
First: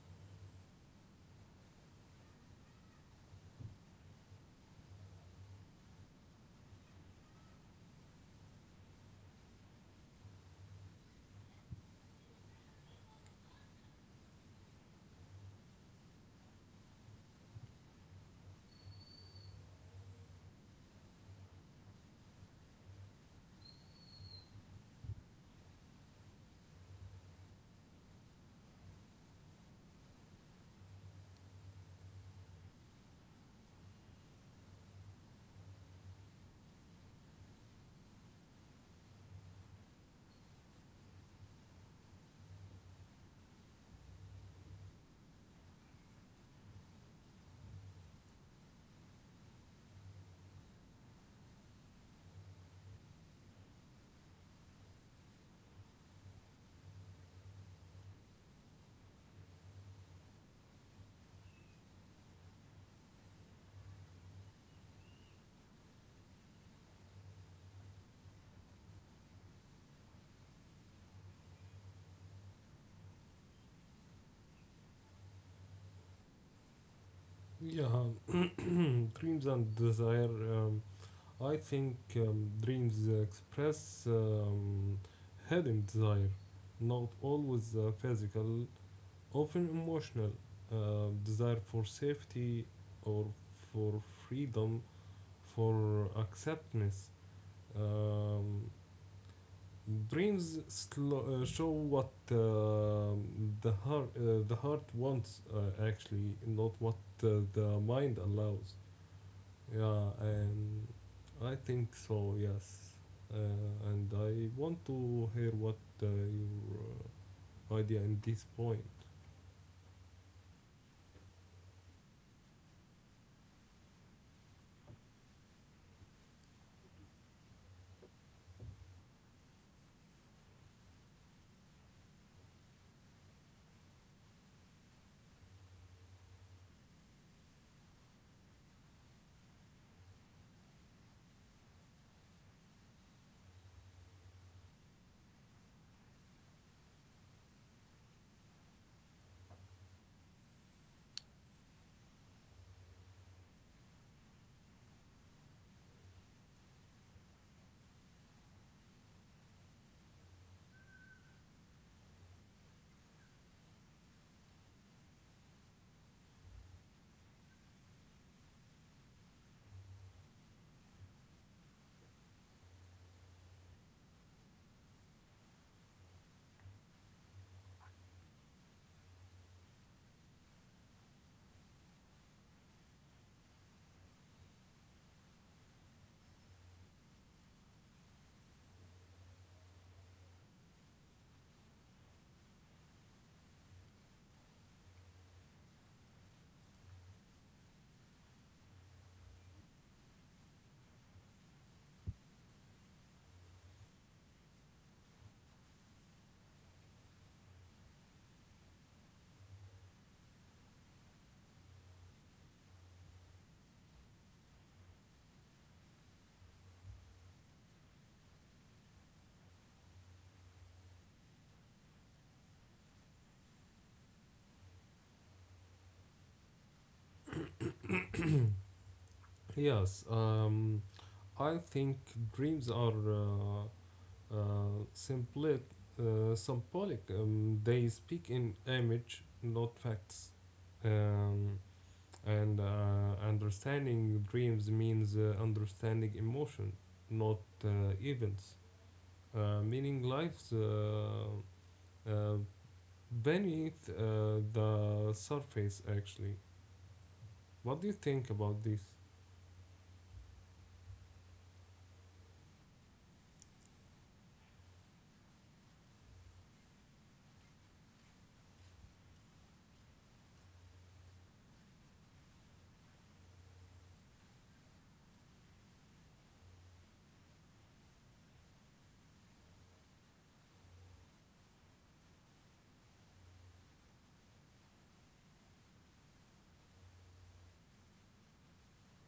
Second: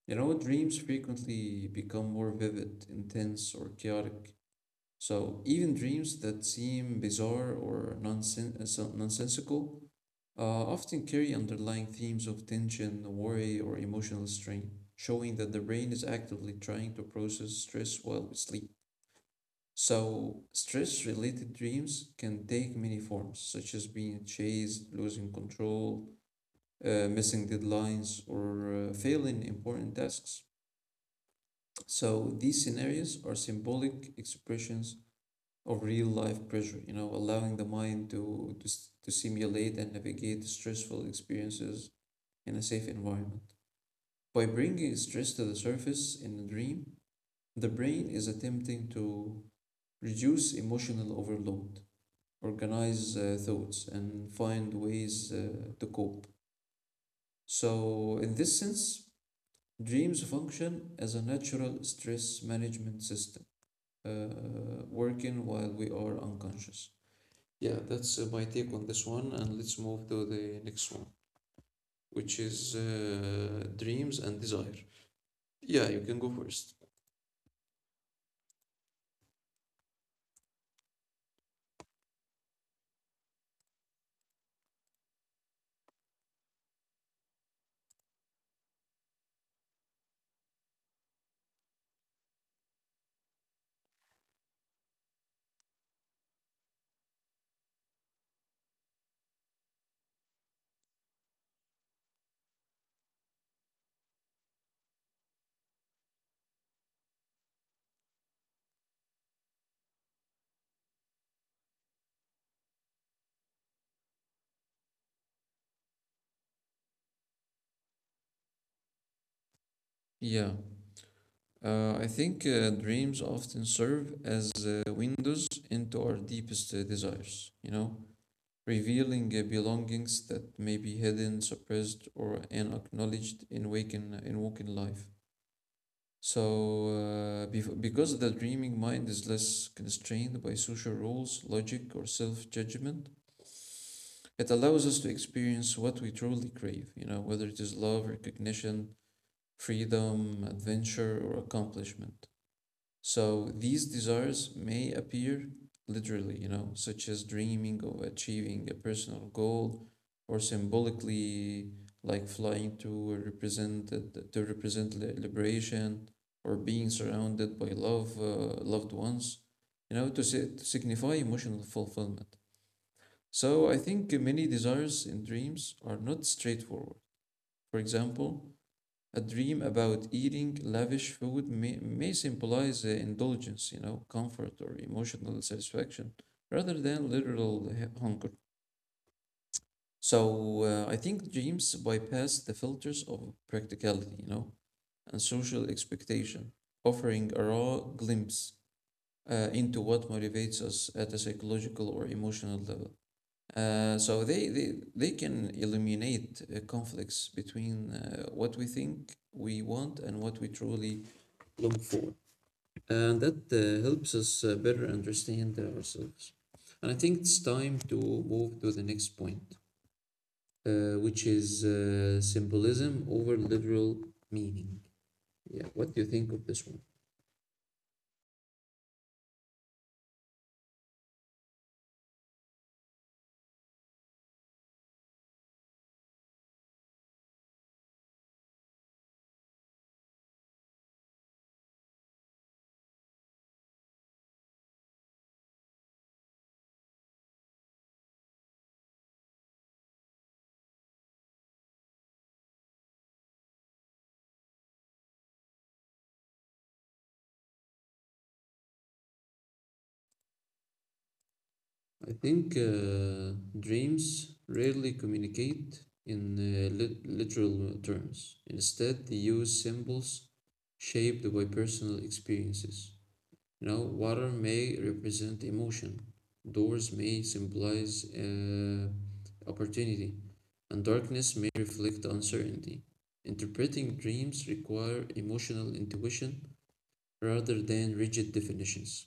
[SPEAKER 1] you know, dreams frequently become more vivid, intense, or chaotic. So, even dreams that seem bizarre or nonsensical often carry underlying themes of tension, worry, or emotional strain, showing that the brain is actively trying to process stress while we sleep. So, stress related dreams can take many forms, such as being chased, losing control, missing deadlines, or failing important tasks. So, these scenarios are symbolic expressions of real life pressure, you know, allowing the mind to simulate and navigate stressful experiences in a safe environment. By bringing stress to the surface in a dream, the brain is attempting to reduce emotional overload, organize thoughts, and find ways to cope. So, in this sense, dreams function as a natural stress management system, working while we are unconscious. Yeah, that's my take on this one, and let's move to the next one, which is dreams and desire. Yeah, you can go first.
[SPEAKER 2] Yeah, dreams and desire. I think, dreams express, hidden desire, not always physical, often emotional desire for safety or for freedom, for acceptance. Um, Dreams show what the heart wants actually, not what the mind allows. Yeah, and I think so. Yes, uh, and I want to hear what your idea in this point.
[SPEAKER 1] Yeah, I think dreams often serve as windows into our deepest desires, you know, revealing belongings that may be hidden, suppressed, or unacknowledged in waking life. So, because the dreaming mind is less constrained by social rules, logic, or self-judgment, it allows us to experience what we truly crave, you know, whether it is love, recognition, freedom, adventure, or accomplishment. So these desires may appear literally, you know, such as dreaming of achieving a personal goal or symbolically like flying to represent liberation or being surrounded by love loved ones, to signify emotional fulfillment. So I think many desires in dreams are not straightforward. For example, a dream about eating lavish food may symbolize indulgence, you know, comfort or emotional satisfaction rather than literal hunger. So I think dreams bypass the filters of practicality, you know, and social expectation, offering a raw glimpse into what motivates us at a psychological or emotional level. So they can eliminate conflicts between what we think we want and what we truly look for, and that helps us better understand ourselves. And I think it's time to move to the next point, which is symbolism over literal meaning. Yeah, what do you think of this one?
[SPEAKER 2] Yes. I think dreams are simply symbolic. They speak in image, not facts. Um, and understanding dreams means understanding emotion, not events. Meaning lives, uh, beneath the surface, actually. What do you think about this?
[SPEAKER 1] I think dreams rarely communicate in literal terms. Instead, they use symbols shaped by personal experiences. You know, water may represent emotion, doors may symbolize opportunity, and darkness may reflect uncertainty. Interpreting dreams require emotional intuition rather than rigid definitions.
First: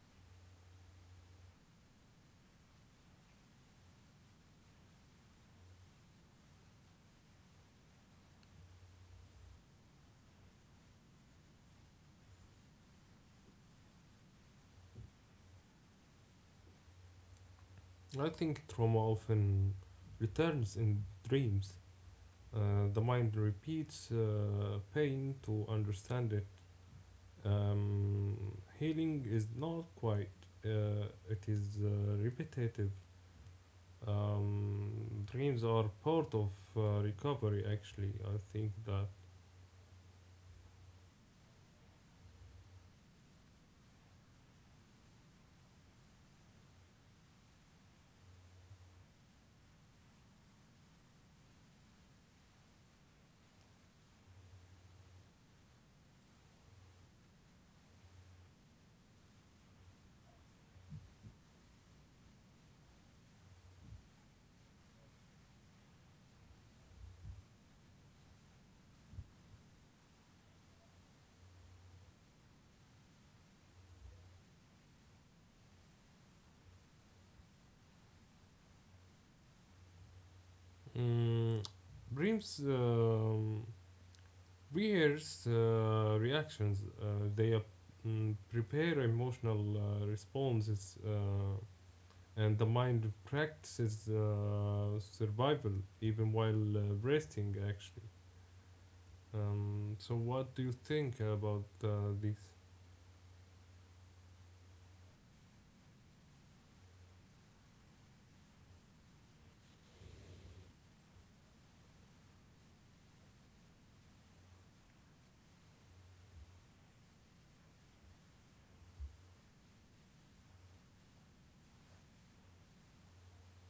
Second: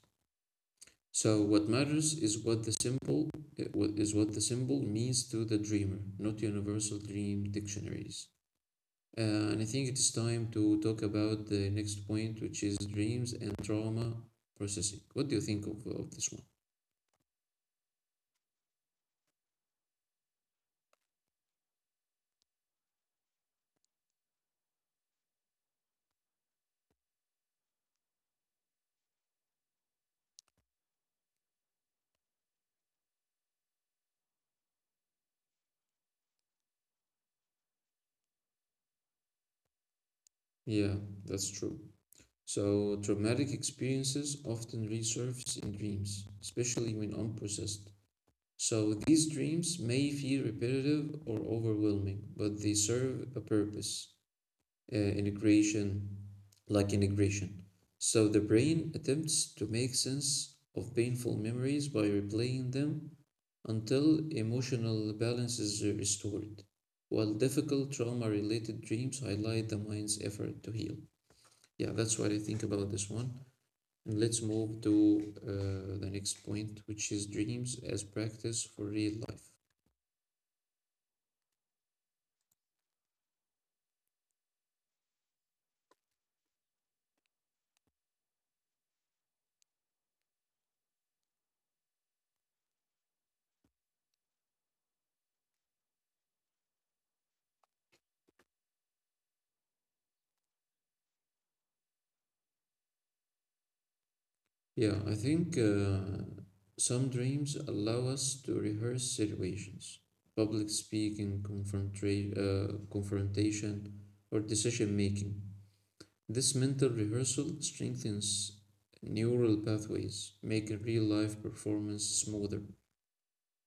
[SPEAKER 1] So what matters is what the symbol means to the dreamer, not universal dream dictionaries. And I think it is time to talk about the next point, which is dreams and trauma processing. What do you think of this one?
[SPEAKER 2] I think trauma often returns in dreams. The mind repeats pain to understand it. Healing is not quite, it is repetitive. Dreams are part of recovery, actually. I think that,
[SPEAKER 1] Yeah, that's true. So traumatic experiences often resurface in dreams, especially when unprocessed. So these dreams may feel repetitive or overwhelming, but they serve a purpose. uh, integration, like integration. So the brain attempts to make sense of painful memories by replaying them until emotional balance is restored, while difficult trauma related dreams highlight the mind's effort to heal. Yeah, that's what I think about this one. And let's move to the next point, which is dreams as practice for real life.
[SPEAKER 2] mm, dreams rehearse reactions, they prepare emotional responses. And the mind practices survival even while resting actually. So what do you think about this?
[SPEAKER 1] Yeah, I think some dreams allow us to rehearse situations, public speaking, confrontation, or decision making. This mental rehearsal strengthens neural pathways, making real life performance smoother.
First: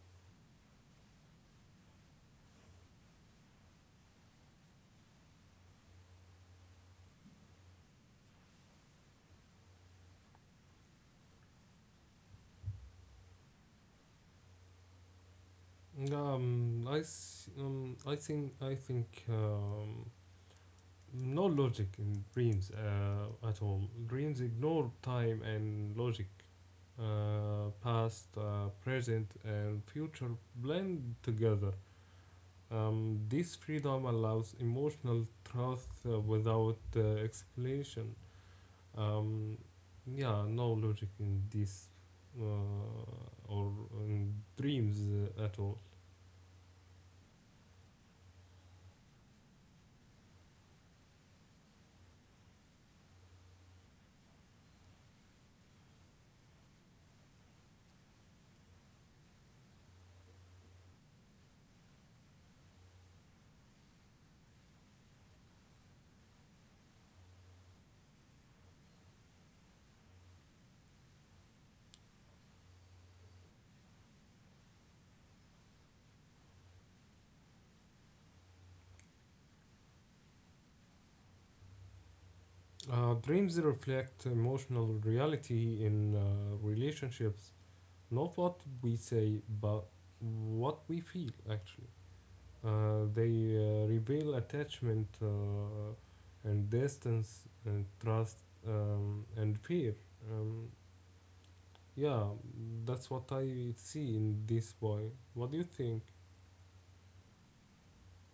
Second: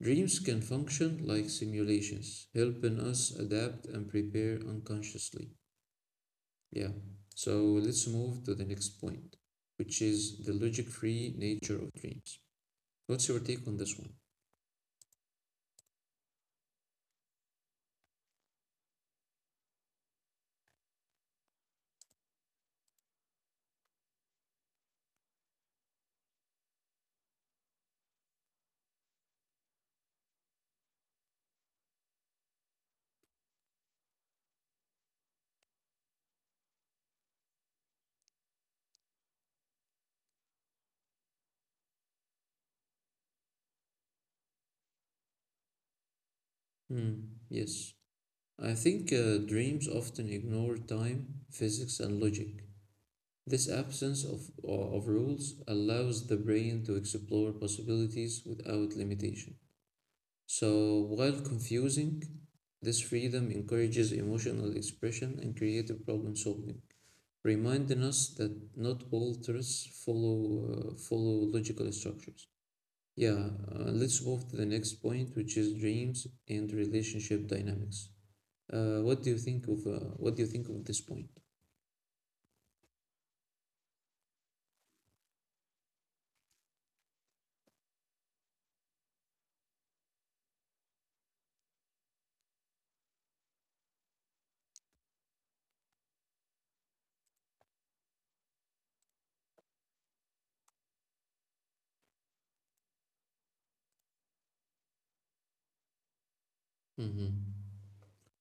[SPEAKER 1] Dreams can function like simulations, helping us adapt and prepare unconsciously. Yeah, so let's move to the next point, which is the logic free nature of dreams. What's your take on this one?
[SPEAKER 2] I think no logic in dreams at all. Dreams ignore time and logic, past present and future blend together. This freedom allows emotional trust without explanation. Um, yeah, no logic in this, uh, or in dreams at all.
[SPEAKER 1] Hmm, yes. I think dreams often ignore time, physics, and logic. This absence of rules allows the brain to explore possibilities without limitation. So, while confusing, this freedom encourages emotional expression and creative problem solving, reminding us that not all truths follow logical structures. Yeah, let's move to the next point, which is dreams and relationship dynamics. What do you think of this point?
[SPEAKER 2] Dreams reflect emotional reality in relationships, not what we say, but what we feel actually. They reveal attachment and distance and trust, and fear. Um, yeah, that's what I see in this boy. What do you think?
[SPEAKER 1] Hmm.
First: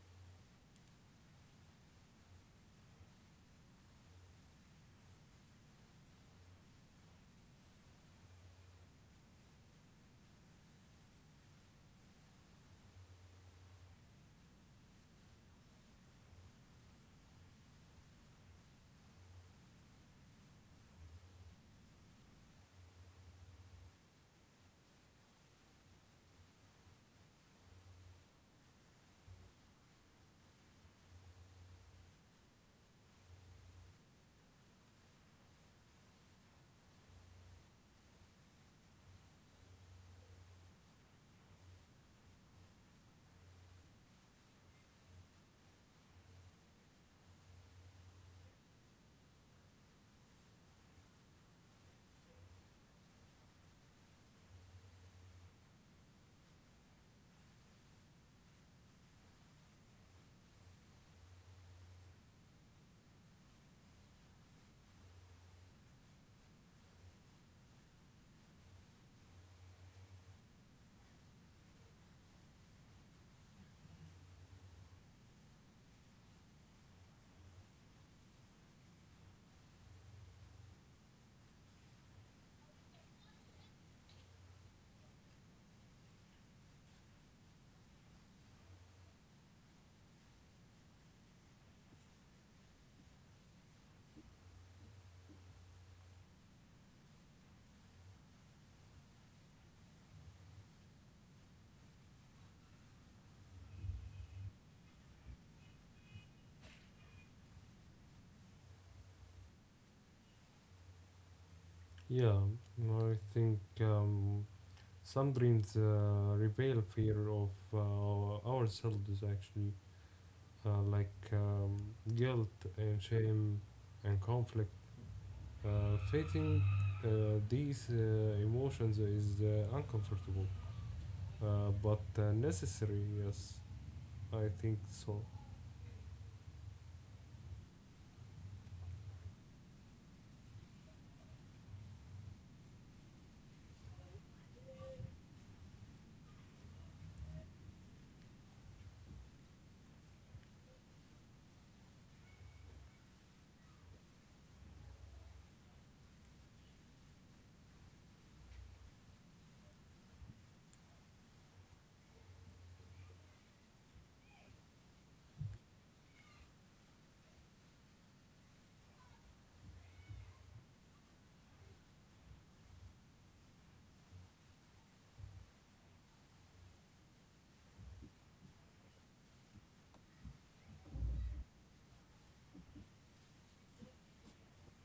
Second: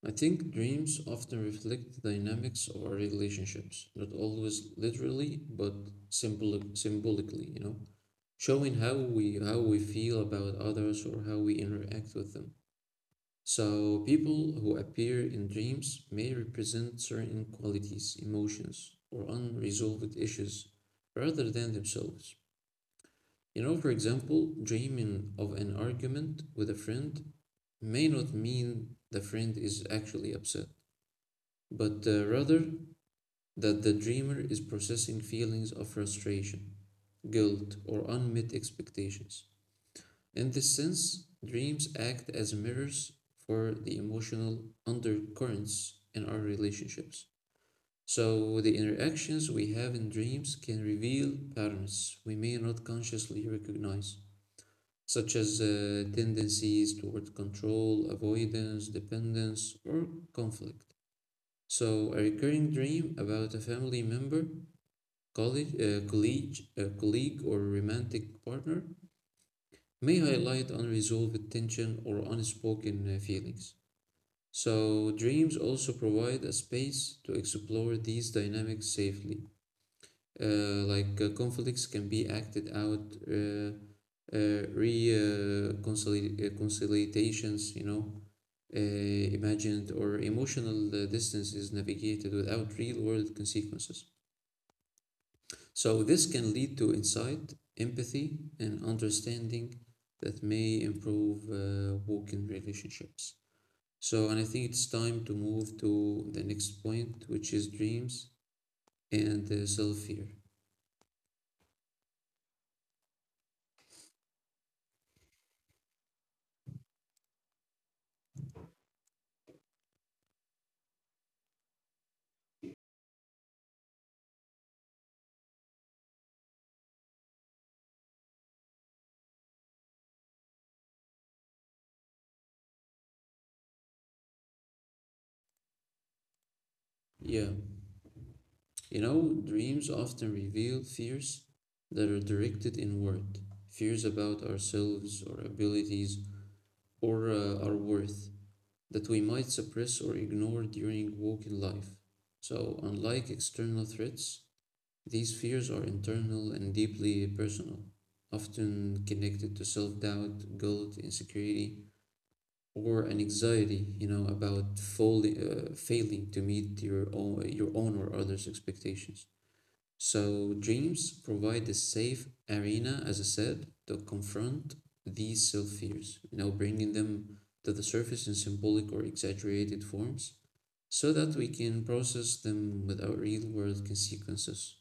[SPEAKER 1] I think dreams often reflect the dynamics of our relationships, not always literally, but symbolically, you know, showing how we feel about others or how we interact with them. So, people who appear in dreams may represent certain qualities, emotions, or unresolved issues rather than themselves. You know, for example, dreaming of an argument with a friend may not mean the friend is actually upset, but rather that the dreamer is processing feelings of frustration, guilt, or unmet expectations. In this sense, dreams act as mirrors for the emotional undercurrents in our relationships. So, the interactions we have in dreams can reveal patterns we may not consciously recognize, such as tendencies toward control, avoidance, dependence, or conflict. So, a recurring dream about a family member, colleague or romantic partner may highlight unresolved tension or unspoken feelings. So, dreams also provide a space to explore these dynamics safely. Like conflicts can be acted out, uh, reconciliations, you know, imagined or emotional distance is navigated without real world consequences. So this can lead to insight, empathy, and understanding that may improve working relationships. So, and I think it's time to move to the next point, which is dreams and self fear.
[SPEAKER 2] Yeah, I think, some dreams reveal fear of ourselves actually, like, guilt and shame and conflict. Facing these emotions is uncomfortable, but necessary, yes, I think so.
[SPEAKER 1] Yeah, you know, dreams often reveal fears that are directed inward, fears about ourselves, or abilities, or our worth that we might suppress or ignore during walking life. So, unlike external threats, these fears are internal and deeply personal, often connected to self doubt, guilt, insecurity, or an anxiety, you know, about failing to meet your own or others' expectations. So, dreams provide a safe arena, as I said, to confront these self fears, you know, bringing them to the surface in symbolic or exaggerated forms so that we can process them with our real world consequences.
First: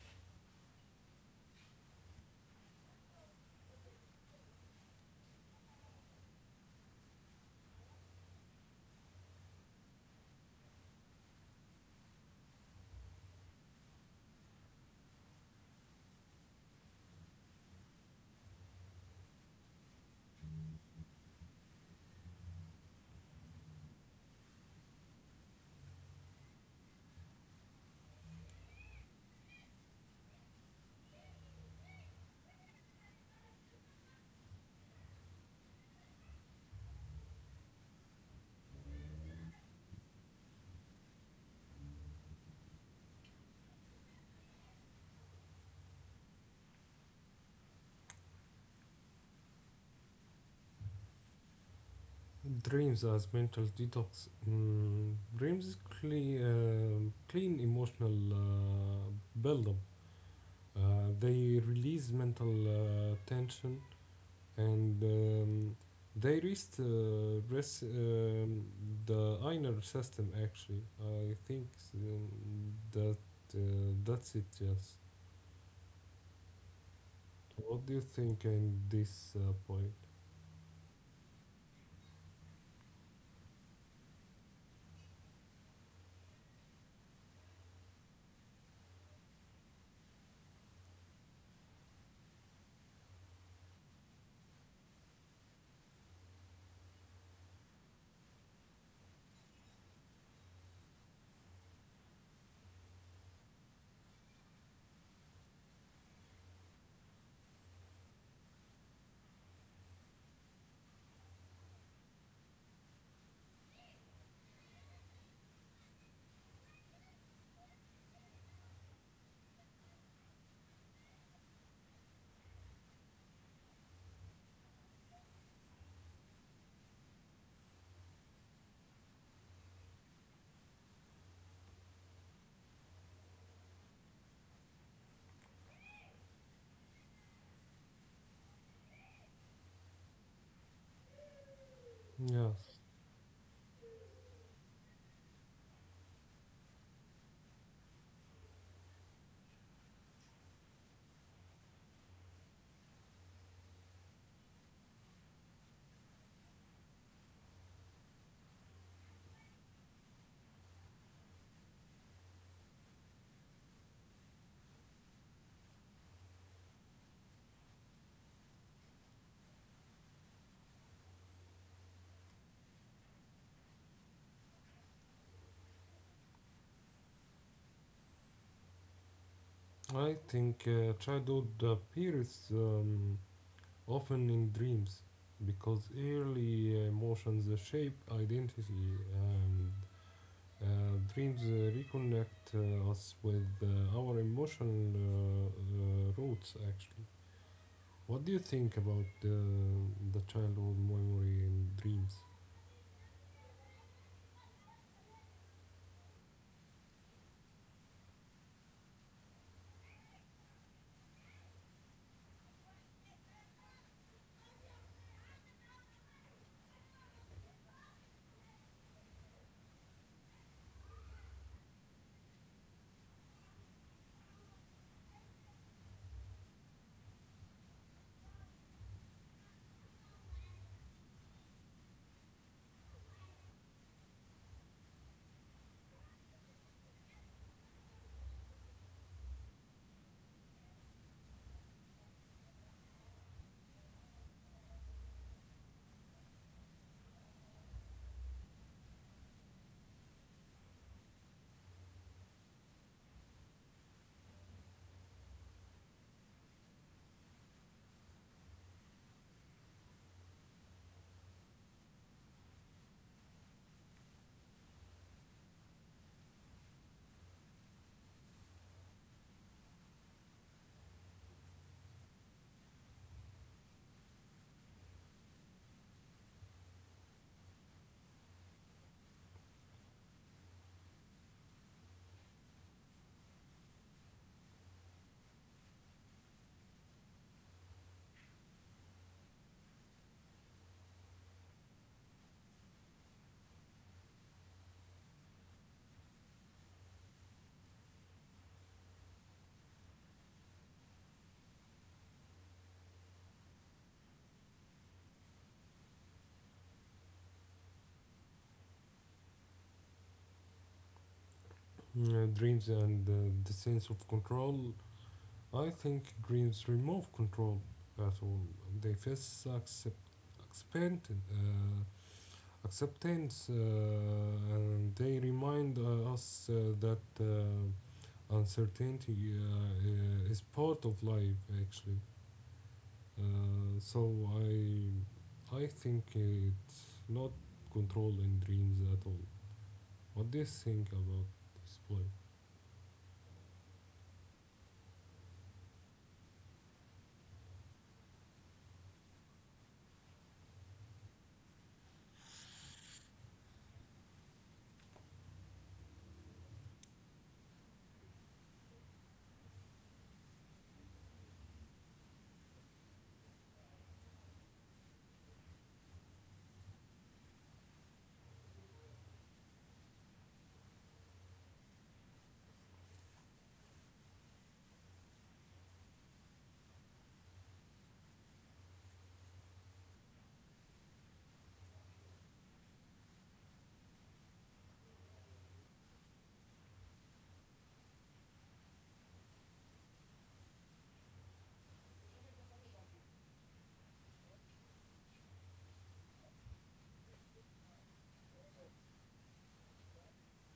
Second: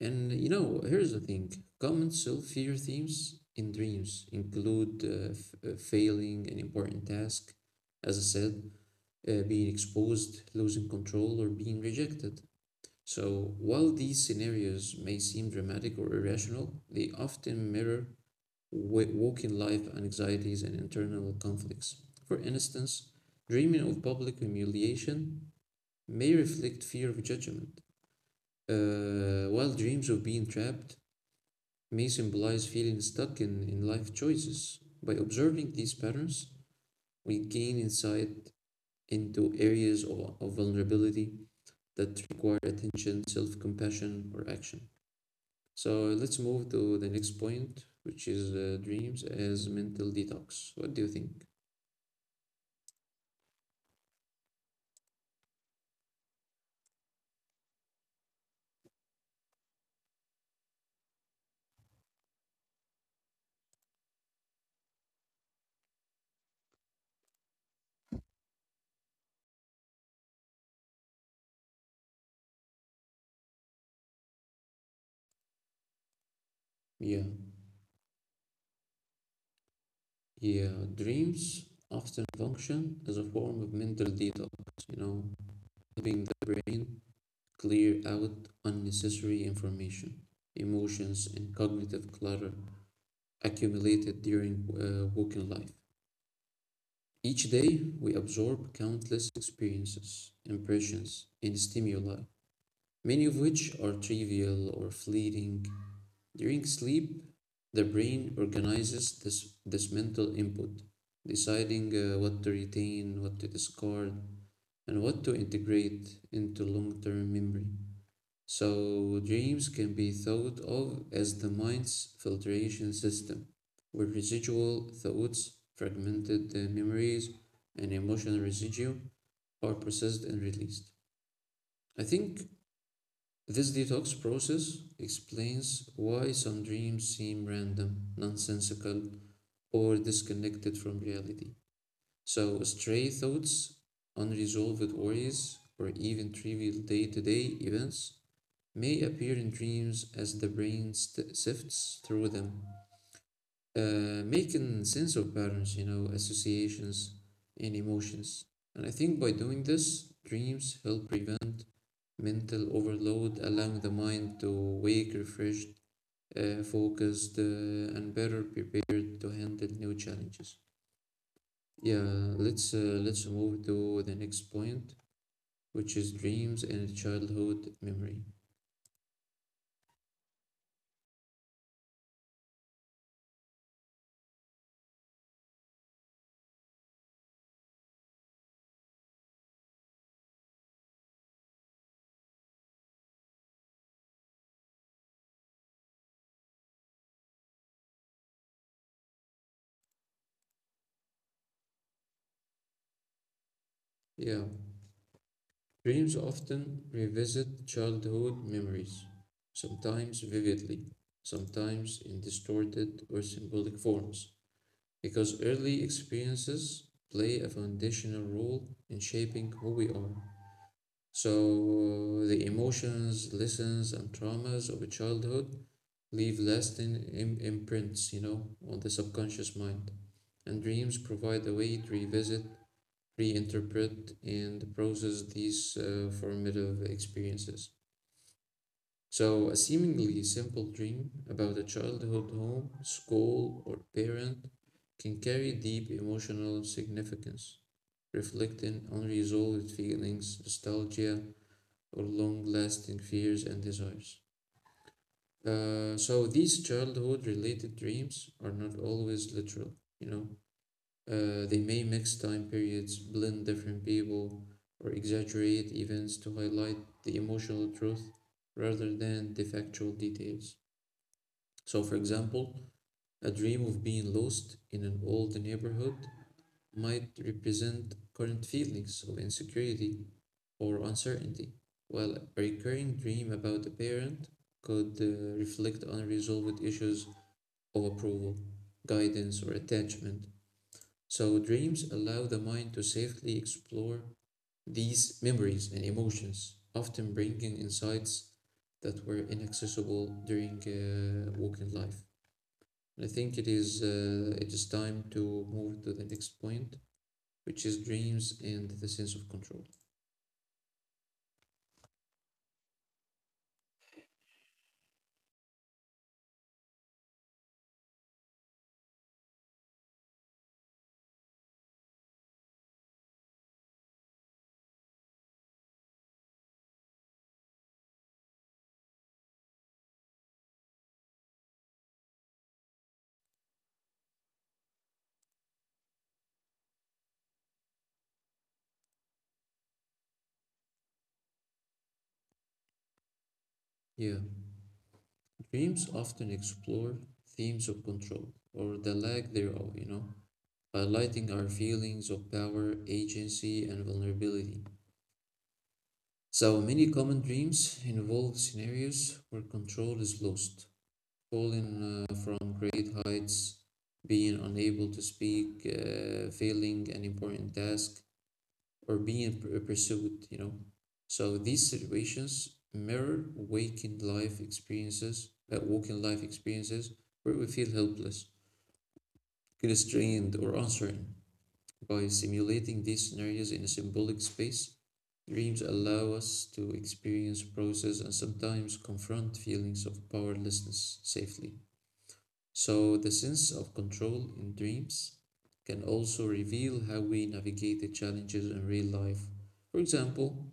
[SPEAKER 1] And you know, here's the thing, common self fear themes in dreams include failing an important task, as I said, being exposed, losing control, or being rejected. So, while these scenarios may seem dramatic or irrational, they often mirror waking life anxieties and internal conflicts. For instance, dreaming of public humiliation may reflect fear of judgment, while dreams of being trapped may symbolize feeling stuck in life choices. By observing these patterns, we gain insight into areas of vulnerability that require attention, self compassion, or action. So let's move to the next point, which is dreams as mental detox. What do you think?
[SPEAKER 2] Dreams as mental detox. Dreams clean emotional buildup. Uh, they release mental tension and, they rest the inner system. Actually, I think, um, that uh, that's it. Yes.
[SPEAKER 1] Yeah,
[SPEAKER 2] What do you think in this point?
[SPEAKER 1] yeah, dreams often function as a form of mental detox, you know, helping the brain clear out unnecessary information, emotions, and cognitive clutter accumulated during working life. Each day, we absorb countless experiences, impressions, and stimuli, many of which are trivial or fleeting. During sleep, the brain organizes this mental input, deciding what to retain, what to discard, and what to integrate into long term memory. So, dreams can be thought of as the mind's filtration system, where residual thoughts, fragmented memories, and emotional residue are processed and released. I think this detox process explains why some dreams seem random, nonsensical, or disconnected from reality. So,
[SPEAKER 2] Yes.
[SPEAKER 1] stray thoughts, unresolved worries, or even trivial day to day events may appear in dreams as the brain sifts through them, making sense of patterns, you know, associations, and emotions. And I think by doing this, dreams help prevent mental overload, allowing the mind to wake refreshed, focused, and better prepared to handle new challenges. Yeah, let's move to the next point, which is dreams and childhood memory.
[SPEAKER 2] I think childhood appears, often in dreams because early emotions shape identity, and dreams reconnect us with our emotional roots actually. What do you think about the childhood memory in dreams?
[SPEAKER 1] Yeah. Dreams often revisit childhood memories, sometimes vividly, sometimes in distorted or symbolic forms, because early experiences play a foundational role in shaping who we are. So, the emotions, lessons, and traumas of a childhood leave lasting imprints, you know, on the subconscious mind. And dreams provide a way to revisit, reinterpret, and process these formative experiences. So, a seemingly simple dream about a childhood home, school, or parent can carry deep emotional significance, reflecting unresolved feelings, nostalgia, or long lasting fears and desires. So, these childhood related dreams are not always literal, you know. They may mix time periods, blend different people, or exaggerate events to highlight the emotional truth rather than the factual details. So, for example, a dream of being lost in an old neighborhood might represent current feelings of insecurity or uncertainty, while a recurring dream about a parent could reflect unresolved issues of approval, guidance, or attachment. So, dreams allow the mind to safely explore these memories and emotions, often bringing insights that were inaccessible during working life. And I think it is time to move to the next point, which is dreams and the sense of control.
[SPEAKER 2] Dreams and the sense of control. I think Greens remove control at all. They face accept, acceptance, uh, acceptance, and they remind us that uncertainty is part of life, actually. So, I think it's not control in dreams at all. What do you think about this
[SPEAKER 1] Yeah, dreams often explore themes of control or the lack thereof, you know, highlighting our feelings of power, agency, and vulnerability. So many common dreams involve scenarios where control is lost, falling from great heights, being unable to speak, failing an important task, or being pursued, you know. So these situations mirror waking life experiences where we feel helpless, constrained, or uncertain. By simulating these scenarios in a symbolic space, dreams allow us to experience, process, and sometimes confront feelings of powerlessness safely. So, the sense of control in dreams can also reveal how we navigate the challenges in real life. For example,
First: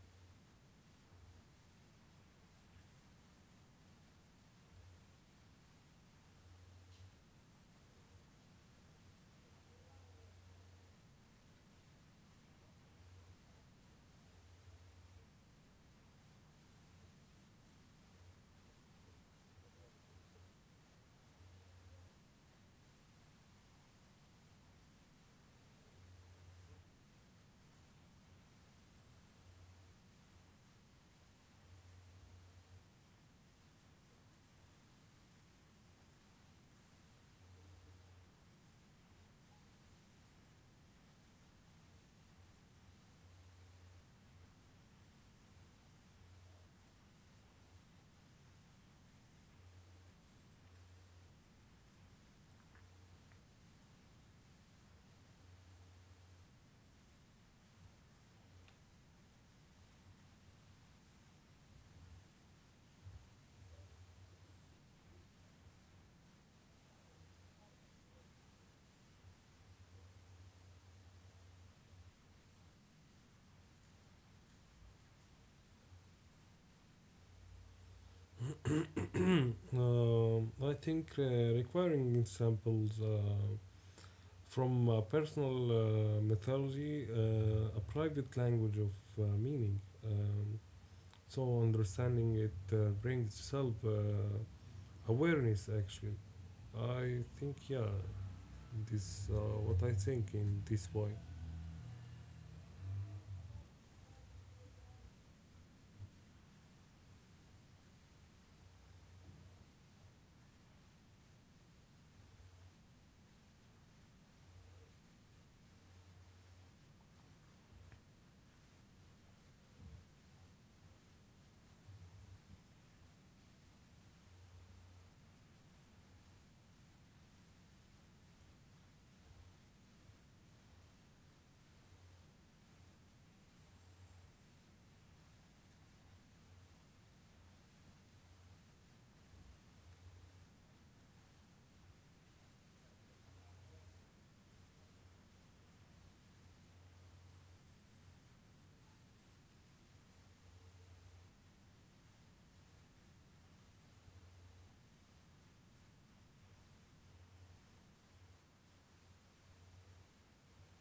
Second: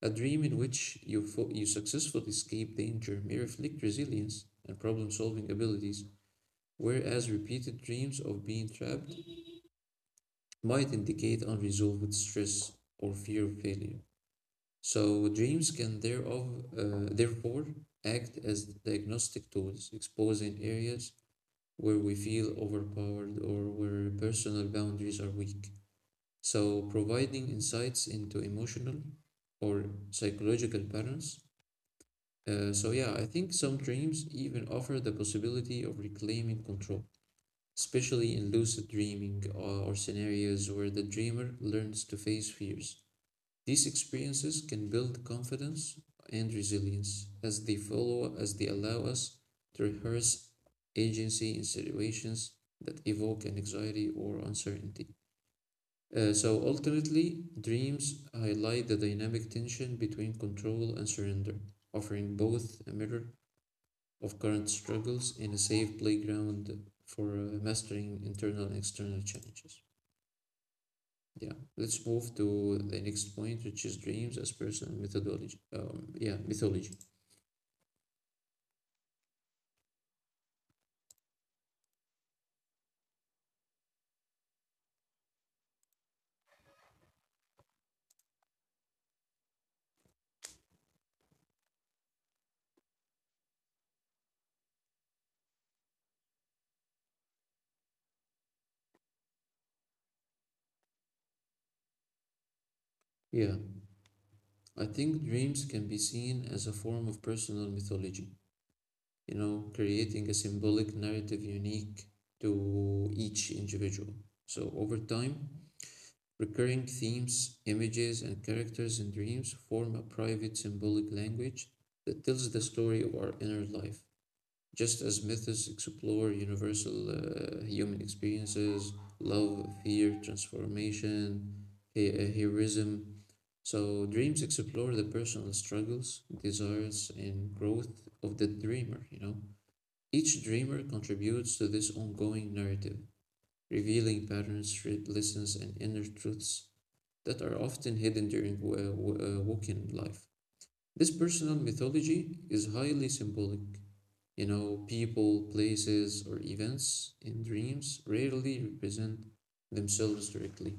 [SPEAKER 1] a dream in which you successfully escape danger may reflect resilience and problem solving abilities, whereas repeated dreams of being trapped might indicate unresolved stress or fear of failure. So dreams can therefore act as diagnostic tools, exposing areas where we feel overpowered or where personal boundaries are weak. So providing insights into emotional or psychological patterns. So yeah, I think some dreams even offer the possibility of reclaiming control, especially in lucid dreaming or scenarios where the dreamer learns to face fears. These experiences can build confidence and resilience as they follow as they allow us to rehearse agency in situations that evoke anxiety or uncertainty. So ultimately, dreams highlight the dynamic tension between control and surrender, offering both a mirror of current struggles and a safe playground for mastering internal and external challenges. Yeah, let's move to the next point, which is dreams as personal methodology. Yeah, mythology.
[SPEAKER 2] play? *coughs* I think, requiring samples. From personal mythology, a private language of meaning. Um, so understanding it brings self awareness actually. I think, yeah, this, what I think in this way.
[SPEAKER 1] Yeah, I think dreams can be seen as a form of personal mythology, you know, creating a symbolic narrative unique to each individual. So, over time, recurring themes, images, and characters in dreams form a private symbolic language that tells the story of our inner life. Just as myths explore universal human experiences, love, fear, transformation, heroism, so dreams explore the personal struggles, desires, and growth of the dreamer, you know. Each dreamer contributes to this ongoing narrative, revealing patterns, shared lessons, and inner truths that are often hidden during walking life. This personal mythology is highly symbolic, you know, people, places, or events in dreams rarely represent themselves directly.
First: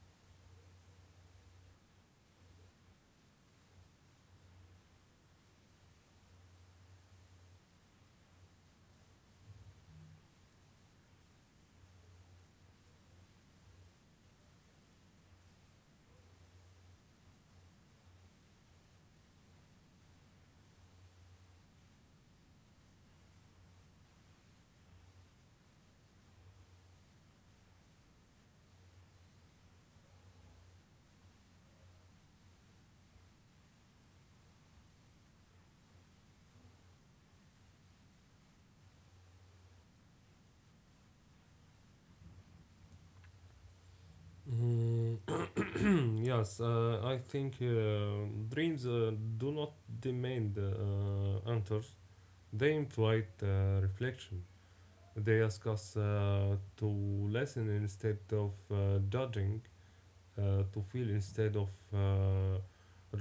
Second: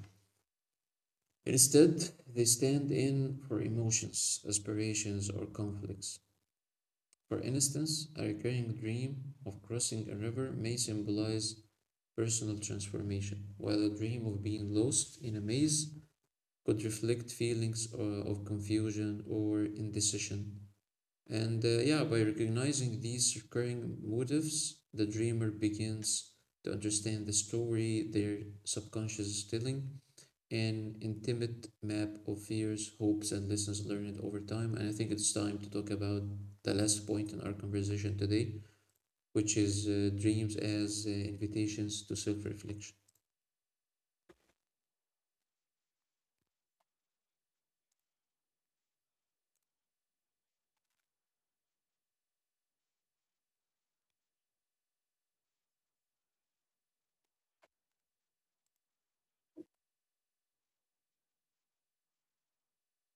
[SPEAKER 1] Instead, they stand in for emotions, aspirations, or conflicts. For instance, a recurring dream of crossing a river may symbolize personal transformation, while a dream of being lost in a maze could reflect feelings of confusion or indecision. And yeah, by recognizing these recurring motives, the dreamer begins to understand the story their subconscious is telling, an intimate map of fears, hopes, and lessons learned over time. And I think it's time to talk about the last point in our conversation today, which is dreams as invitations to self reflection.
[SPEAKER 2] Mm, *clears throat* yes, I think dreams do not demand answers. They invite reflection. They ask us to listen instead of judging. To feel instead of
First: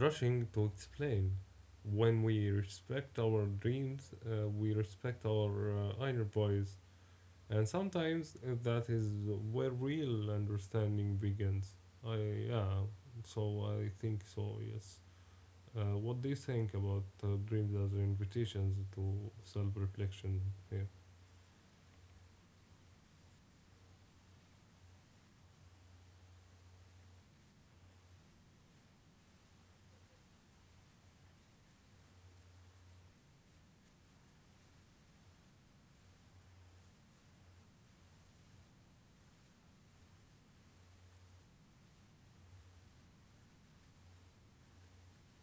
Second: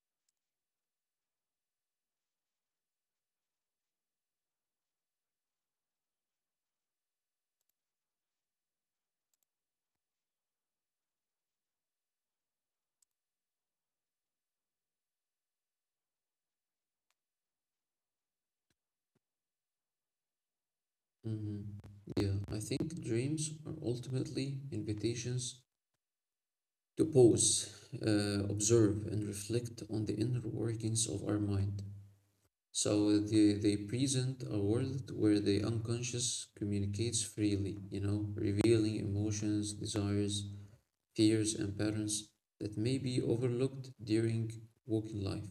[SPEAKER 2] rushing to explain. When we respect our dreams, we respect our inner voice, and sometimes that is where real understanding begins. I, yeah, so I think so. Yes. What do you think about dreams as invitations to self-reflection? Here?
[SPEAKER 1] Hmm. Yeah, I think dreams are ultimately invitations to pause, observe, and reflect on the inner workings of our mind. So they present a world where the unconscious communicates freely, you know, revealing emotions, desires, fears, and patterns that may be overlooked during waking life.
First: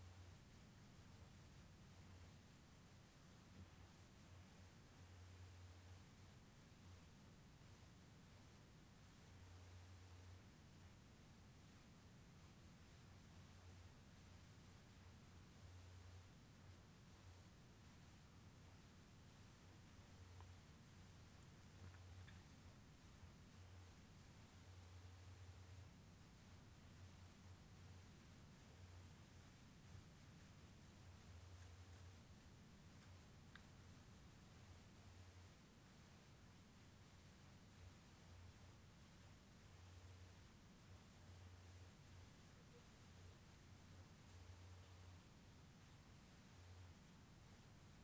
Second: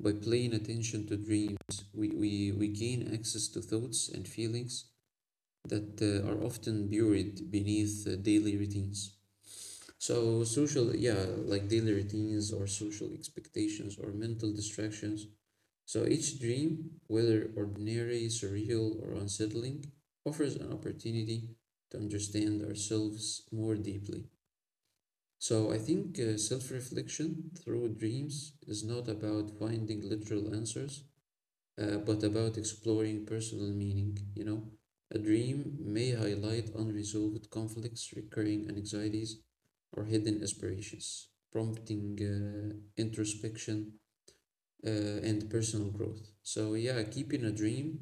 [SPEAKER 1] By paying attention to dreams, we gain access to thoughts and feelings that are often buried beneath daily routines. So social, yeah, like daily routines or social expectations or mental distractions. So each dream, whether ordinary, surreal, or unsettling, offers an opportunity to understand ourselves more deeply. So I think self-reflection through dreams is not about finding literal answers, but about exploring personal meaning, you know. A dream may highlight unresolved conflicts, recurring anxieties, or hidden aspirations, prompting introspection and personal growth. So, yeah, keeping a dream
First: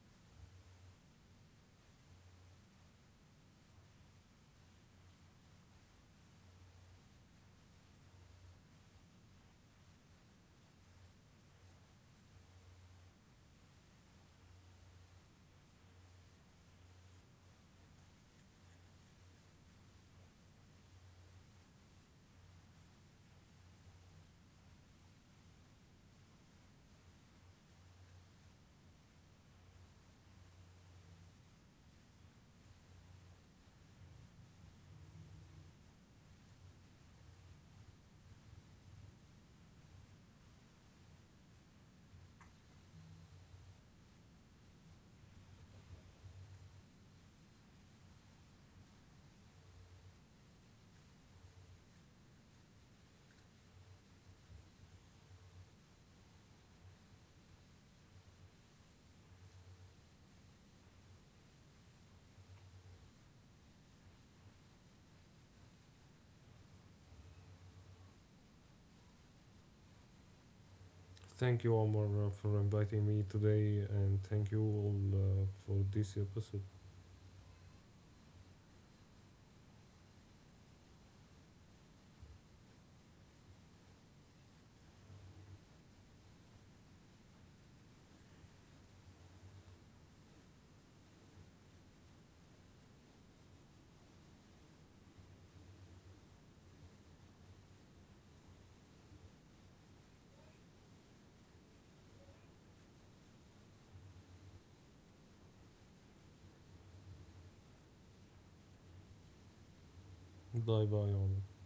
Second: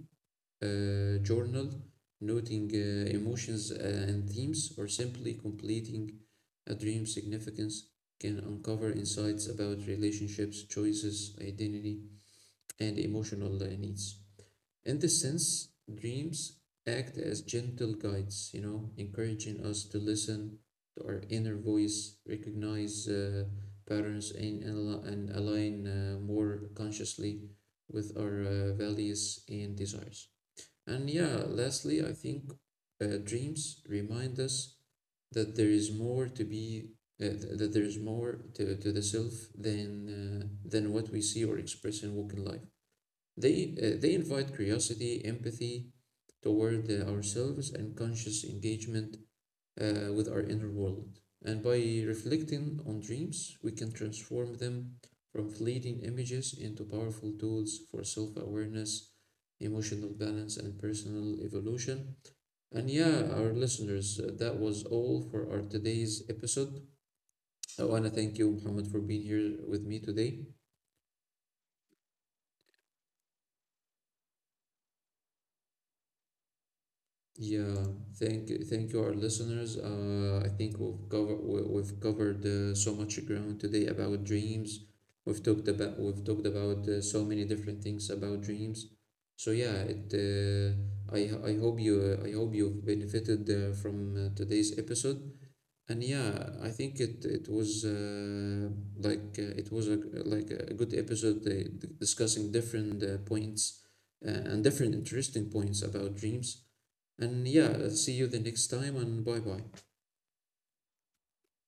[SPEAKER 1] journal, noting emotions and themes, or simply completing a dream significance can uncover insights about relationships, choices, identity, and emotional needs. In this sense, dreams act as gentle guides, you know, encouraging us to listen to our inner voice, recognize patterns, and align more consciously with our values and desires. And yeah, lastly, I think dreams remind us that there is more to be. That there is more to the self than what we see or express in walking life. They invite curiosity, empathy toward ourselves, and conscious engagement with our inner world. And by reflecting on dreams, we can transform them from fleeting images into powerful tools for self awareness, emotional balance, and personal evolution. And yeah, our listeners, that was all for our today's episode. I want to thank you, Muhammad, for being here with me today.
[SPEAKER 2] Thank you, Omar, for inviting me today, and thank you all for this episode.
[SPEAKER 1] Yeah, thank you, our listeners. I think we've covered so much ground today about dreams. We've talked about so many different things about dreams. So yeah, it. I hope you I hope you've benefited from today's episode. And yeah, I think it was like it was like a good episode discussing different points and different interesting points about dreams. And yeah, see you the next time and bye bye.
[SPEAKER 2] Bye, bye, Omar.